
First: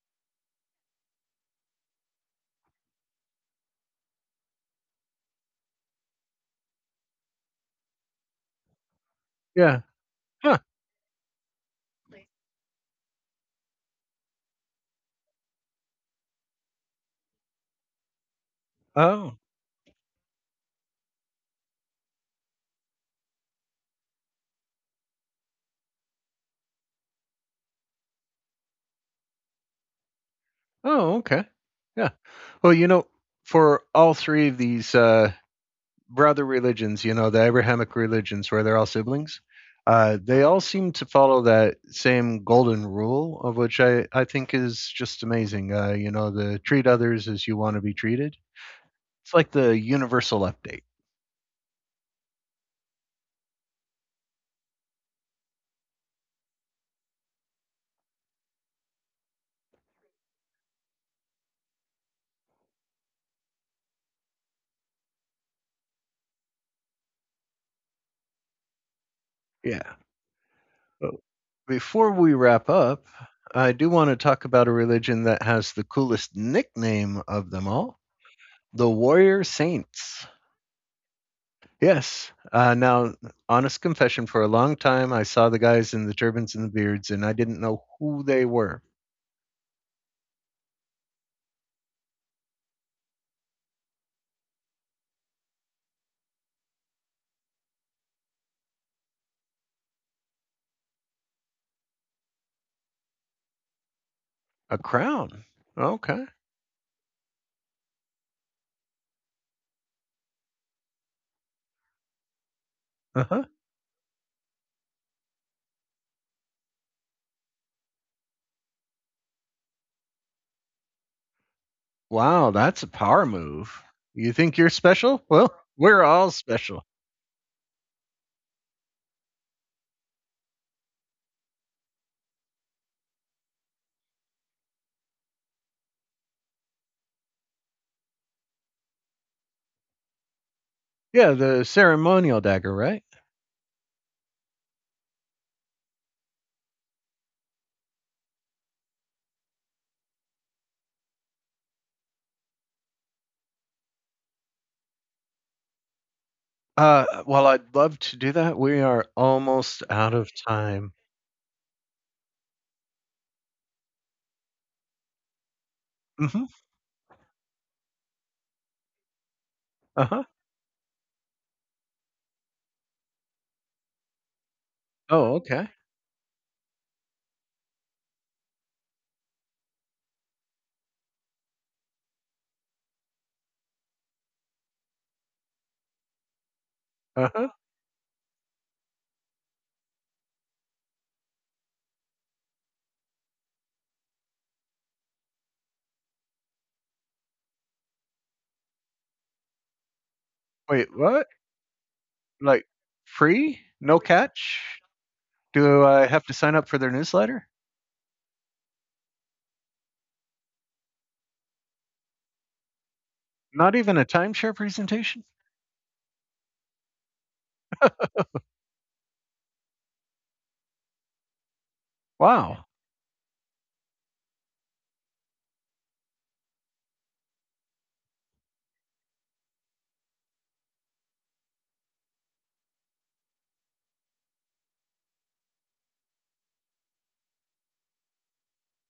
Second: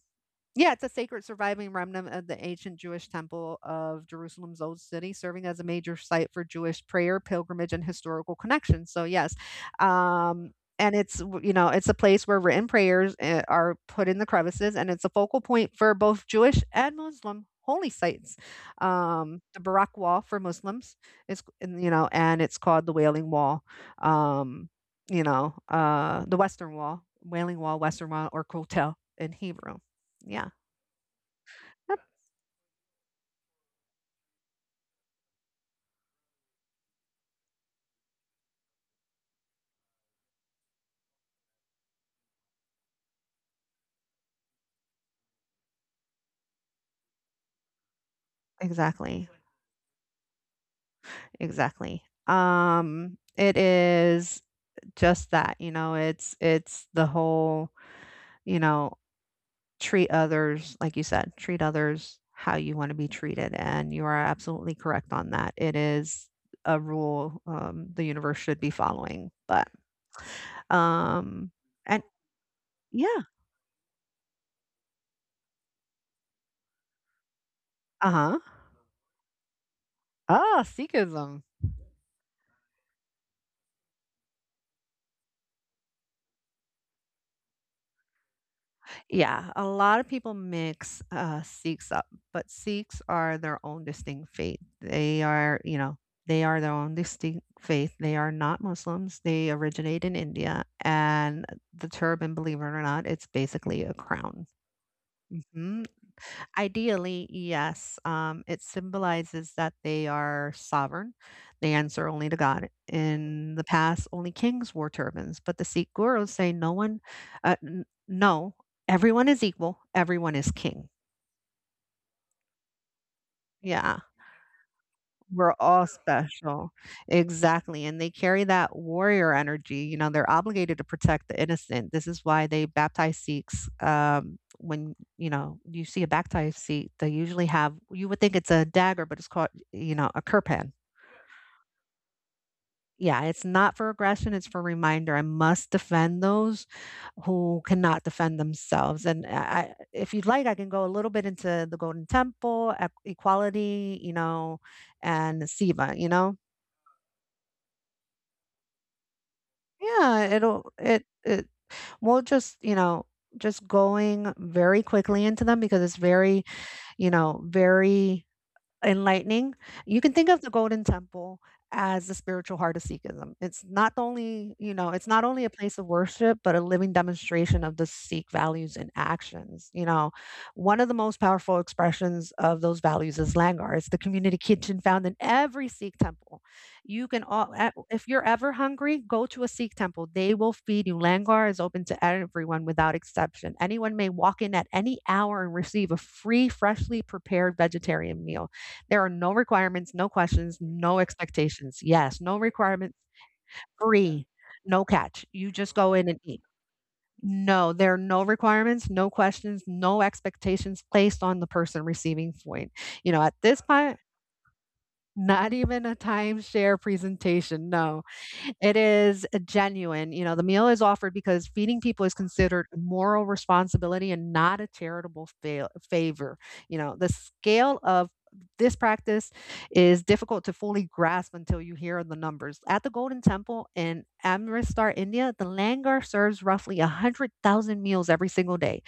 [SPEAKER 2] yeah, it's a sacred surviving remnant of the ancient Jewish temple of Jerusalem's old city, serving as a major site for Jewish prayer, pilgrimage, and historical connections. So yes,
[SPEAKER 1] Yeah.
[SPEAKER 2] um,
[SPEAKER 1] Huh.
[SPEAKER 2] and it's you know, it's a place where written prayers are put in the crevices, and it's a focal point for both Jewish and Muslim holy sites.
[SPEAKER 1] Oh.
[SPEAKER 2] The Barak Wall for Muslims is, and, you know, and it's called the Wailing Wall. Um, you know, the Western Wall, Wailing Wall, Western Wall, or Kotel in Hebrew. Yeah.
[SPEAKER 1] Oh, okay.
[SPEAKER 2] Yep.
[SPEAKER 1] Yeah. Well, you know, for all three of these brother religions, you know, the Abrahamic religions where they're all siblings, they all seem to follow that same golden rule, of which I think is just amazing. The treat others as you want to be treated.
[SPEAKER 2] Exactly.
[SPEAKER 1] It's like the universal update.
[SPEAKER 2] Exactly. It is just that, you know, it's the whole, you know, treat others, like you said, treat others how you want to be treated. And you are absolutely correct on that. It is a rule, the universe should be following. But,
[SPEAKER 1] Yeah.
[SPEAKER 2] um, and
[SPEAKER 1] Before we wrap up,
[SPEAKER 2] yeah,
[SPEAKER 1] I do want to talk about a religion that has the coolest nickname of them all,
[SPEAKER 2] uh huh.
[SPEAKER 1] the Warrior Saints.
[SPEAKER 2] Ah, Sikhism.
[SPEAKER 1] Yes. Now, honest confession, for a long time, I saw the guys in the turbans and the beards, and I didn't know who they were.
[SPEAKER 2] Yeah, a lot of people mix Sikhs up, but Sikhs are their own distinct faith. They are, you know, they are their own distinct faith. They are not Muslims. They originate in India. And the turban, believe it or not, it's basically a crown.
[SPEAKER 1] A crown.
[SPEAKER 2] Mm,
[SPEAKER 1] Okay.
[SPEAKER 2] ideally, yes. It symbolizes that they are sovereign. They answer only to God.
[SPEAKER 1] Uh huh.
[SPEAKER 2] In the past, only kings wore turbans, but the Sikh gurus say no one, n- no, everyone is equal, everyone is king.
[SPEAKER 1] Wow, that's a power move.
[SPEAKER 2] Yeah.
[SPEAKER 1] You think you're special?
[SPEAKER 2] We're
[SPEAKER 1] Well, (laughs)
[SPEAKER 2] all
[SPEAKER 1] we're all
[SPEAKER 2] special.
[SPEAKER 1] special.
[SPEAKER 2] Exactly, and they carry that warrior energy, you know, they're obligated to protect the innocent. This is why they baptize Sikhs, when, you know, you see a baptized Sikh, they usually have you would think it's a dagger, but it's called, you know, a kirpan.
[SPEAKER 1] Yeah, the ceremonial dagger, right?
[SPEAKER 2] Yeah, it's not for aggression, it's for reminder. I must defend those who cannot defend themselves, and I if you'd like, I can go a little bit into the Golden Temple, e equality, you know, and Siva, you know?
[SPEAKER 1] Well, I'd love to do that. We are almost out
[SPEAKER 2] Yeah,
[SPEAKER 1] of
[SPEAKER 2] it'll
[SPEAKER 1] time.
[SPEAKER 2] it it we'll just, you know, just going very quickly into them because it's very,
[SPEAKER 1] Mhm.
[SPEAKER 2] you know, very enlightening. You can
[SPEAKER 1] Uh-huh.
[SPEAKER 2] think of the Golden Temple as the spiritual heart of Sikhism. It's not only, you know, it's not
[SPEAKER 1] Oh,
[SPEAKER 2] only a
[SPEAKER 1] okay.
[SPEAKER 2] place of worship, but a living demonstration of the Sikh values and actions. You know, one of the most powerful expressions of those values is langar. It's the community kitchen found in every Sikh temple. You can
[SPEAKER 1] Uh-huh.
[SPEAKER 2] all, a- If you're ever hungry, go to a Sikh temple. They will feed you. Langar is open to everyone without exception. Anyone may walk in at any hour and receive a free, freshly prepared vegetarian meal. There are no requirements, no questions,
[SPEAKER 1] Wait,
[SPEAKER 2] no
[SPEAKER 1] what?
[SPEAKER 2] expectations. Yes, no
[SPEAKER 1] Like
[SPEAKER 2] requirements,
[SPEAKER 1] free? No
[SPEAKER 2] free,
[SPEAKER 1] catch?
[SPEAKER 2] no catch. You just
[SPEAKER 1] Do
[SPEAKER 2] go
[SPEAKER 1] I
[SPEAKER 2] in and
[SPEAKER 1] have to
[SPEAKER 2] eat.
[SPEAKER 1] sign up for their newsletter?
[SPEAKER 2] No, there are no requirements, no questions, no expectations placed on the person receiving food. You know, at this
[SPEAKER 1] Not even
[SPEAKER 2] point,
[SPEAKER 1] a timeshare presentation?
[SPEAKER 2] not even a timeshare presentation, no. It is a genuine. You know, the meal is offered because feeding people is
[SPEAKER 1] Wow.
[SPEAKER 2] considered a moral responsibility and not a charitable favor. You know, the scale of this practice is difficult to fully grasp until you hear the numbers. At the Golden Temple in Amritsar, India, the langar serves roughly 100,000 meals every single day.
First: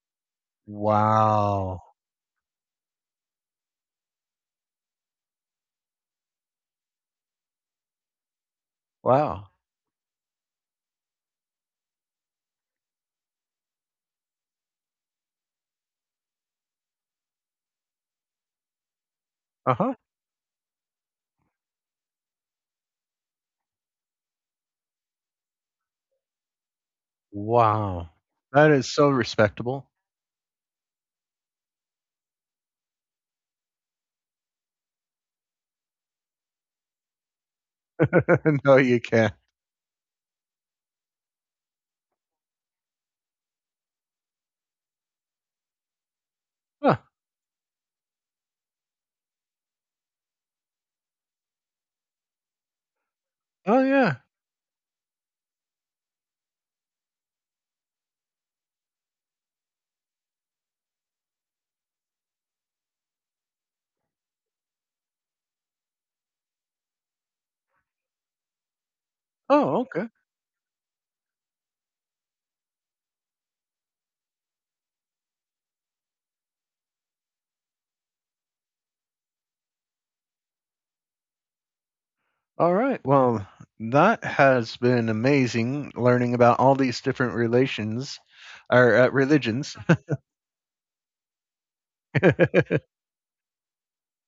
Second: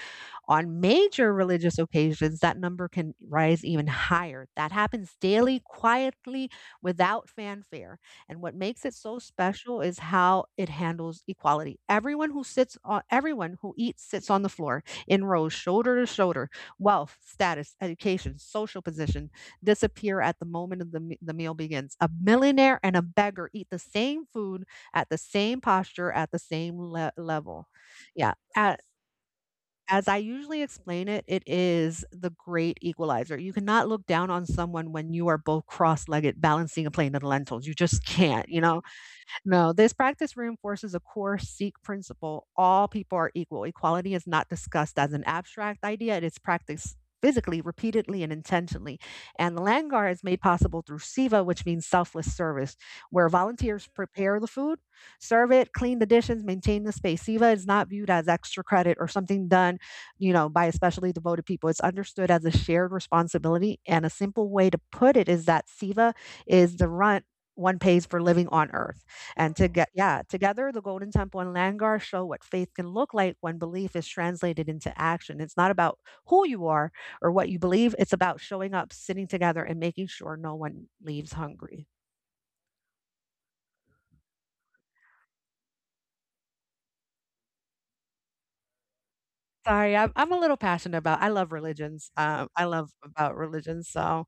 [SPEAKER 2] On major religious
[SPEAKER 1] Wow.
[SPEAKER 2] occasions, that number can rise even higher. That happens daily, quietly, without fanfare. And what makes it so
[SPEAKER 1] Wow.
[SPEAKER 2] special is how it handles equality. Everyone who eats sits on the floor in rows, shoulder to shoulder. Wealth, status, education, social position
[SPEAKER 1] Uh-huh.
[SPEAKER 2] disappear at the moment of the meal begins. A millionaire and a beggar eat the same food at the same posture at the same level.
[SPEAKER 1] Wow.
[SPEAKER 2] Yeah.
[SPEAKER 1] That is so respectable.
[SPEAKER 2] As I usually explain it, it is the great equalizer. You cannot look down on someone when you are both cross-legged balancing a plate of lentils. You just can't, you
[SPEAKER 1] (laughs) no,
[SPEAKER 2] know?
[SPEAKER 1] you can't.
[SPEAKER 2] No, this practice reinforces a core Sikh principle all people are equal. Equality is not discussed as an abstract idea, it is practiced
[SPEAKER 1] Huh.
[SPEAKER 2] physically, repeatedly, and intentionally. And the langar is made possible through seva, which means selfless service, where
[SPEAKER 1] Oh,
[SPEAKER 2] volunteers
[SPEAKER 1] yeah.
[SPEAKER 2] prepare the food, serve it, clean the dishes, maintain the space. Seva is not viewed as extra credit or something done, you know, by especially devoted people. It's understood as a shared responsibility. And a simple way to put it is that seva is the rent one pays for living on earth. And to
[SPEAKER 1] Oh,
[SPEAKER 2] get,
[SPEAKER 1] okay.
[SPEAKER 2] yeah, together, the Golden Temple and langar show what faith can look like when belief is translated into action. It's not about who you are or what you believe, it's about showing up, sitting together, and making sure no one leaves hungry.
[SPEAKER 1] All right. Well, that has been amazing learning about all these different relations or religions.
[SPEAKER 2] Sorry, I'm a little passionate about. I love religions. I love
[SPEAKER 1] (laughs)
[SPEAKER 2] about religions. So,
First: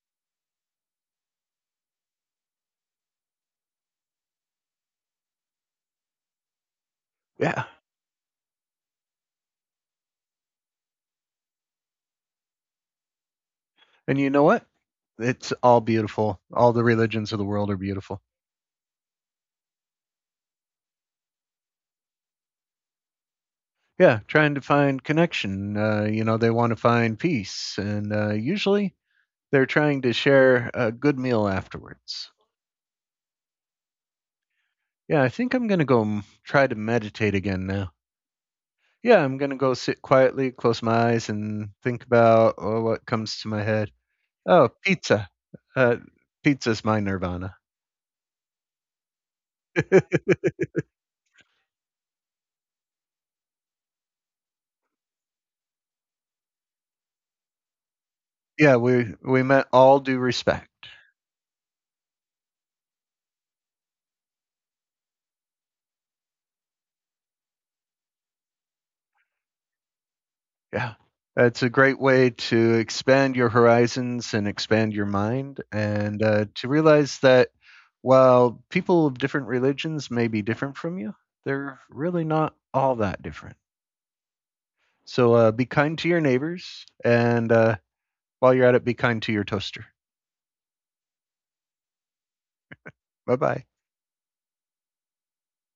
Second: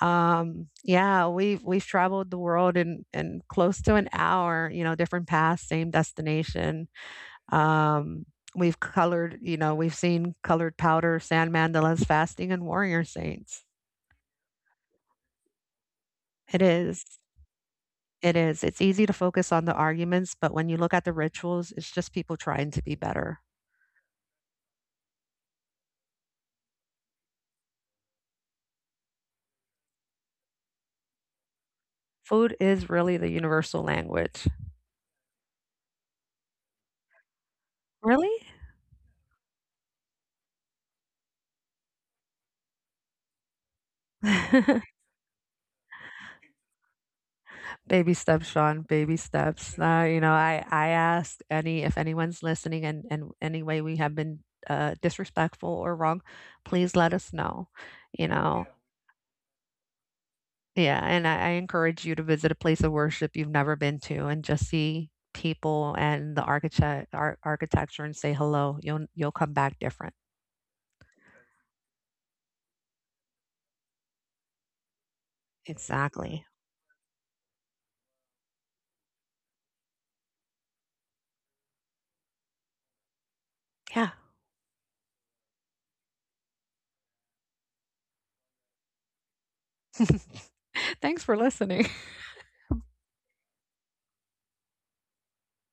[SPEAKER 2] yeah, we've traveled the world in close to an hour. You know, different paths, same destination.
[SPEAKER 1] yeah.
[SPEAKER 2] Um, we've colored, you know, we've seen colored powder, sand mandalas, fasting, and warrior saints.
[SPEAKER 1] And you know what? It's all beautiful.
[SPEAKER 2] It
[SPEAKER 1] All the
[SPEAKER 2] is.
[SPEAKER 1] religions of the world are beautiful.
[SPEAKER 2] It is. It's easy to focus on the arguments, but when you look at the rituals, it's just people trying to be better.
[SPEAKER 1] Yeah, trying to find connection. They want to find peace, and usually they're trying to share a good meal afterwards.
[SPEAKER 2] Food is really the universal language.
[SPEAKER 1] Yeah, I think I'm gonna go try to meditate again now.
[SPEAKER 2] Really?
[SPEAKER 1] Yeah, I'm gonna go sit quietly, close my eyes, and think about, oh, what comes to my head. Oh,
[SPEAKER 2] (laughs)
[SPEAKER 1] pizza. Uh, Pizza's my nirvana.
[SPEAKER 2] Baby steps, Sean. Baby steps. You
[SPEAKER 1] (laughs)
[SPEAKER 2] know, I ask any if anyone's listening and any way we have been disrespectful or wrong, please let us know. You know,
[SPEAKER 1] Yeah, we meant all due respect.
[SPEAKER 2] yeah, and I encourage you to visit a place of worship you've never been to and just see people and the architecture and say hello. You'll come back different.
[SPEAKER 1] Yeah. It's a great way to expand your horizons and expand your mind, and
[SPEAKER 2] Exactly.
[SPEAKER 1] to realize that while people of different religions may be different from you, they're really not all that different.
[SPEAKER 2] Yeah.
[SPEAKER 1] So be kind to your neighbors, and while you're at it, be kind to your toaster.
[SPEAKER 2] (laughs) Thanks for listening.
[SPEAKER 1] Bye bye.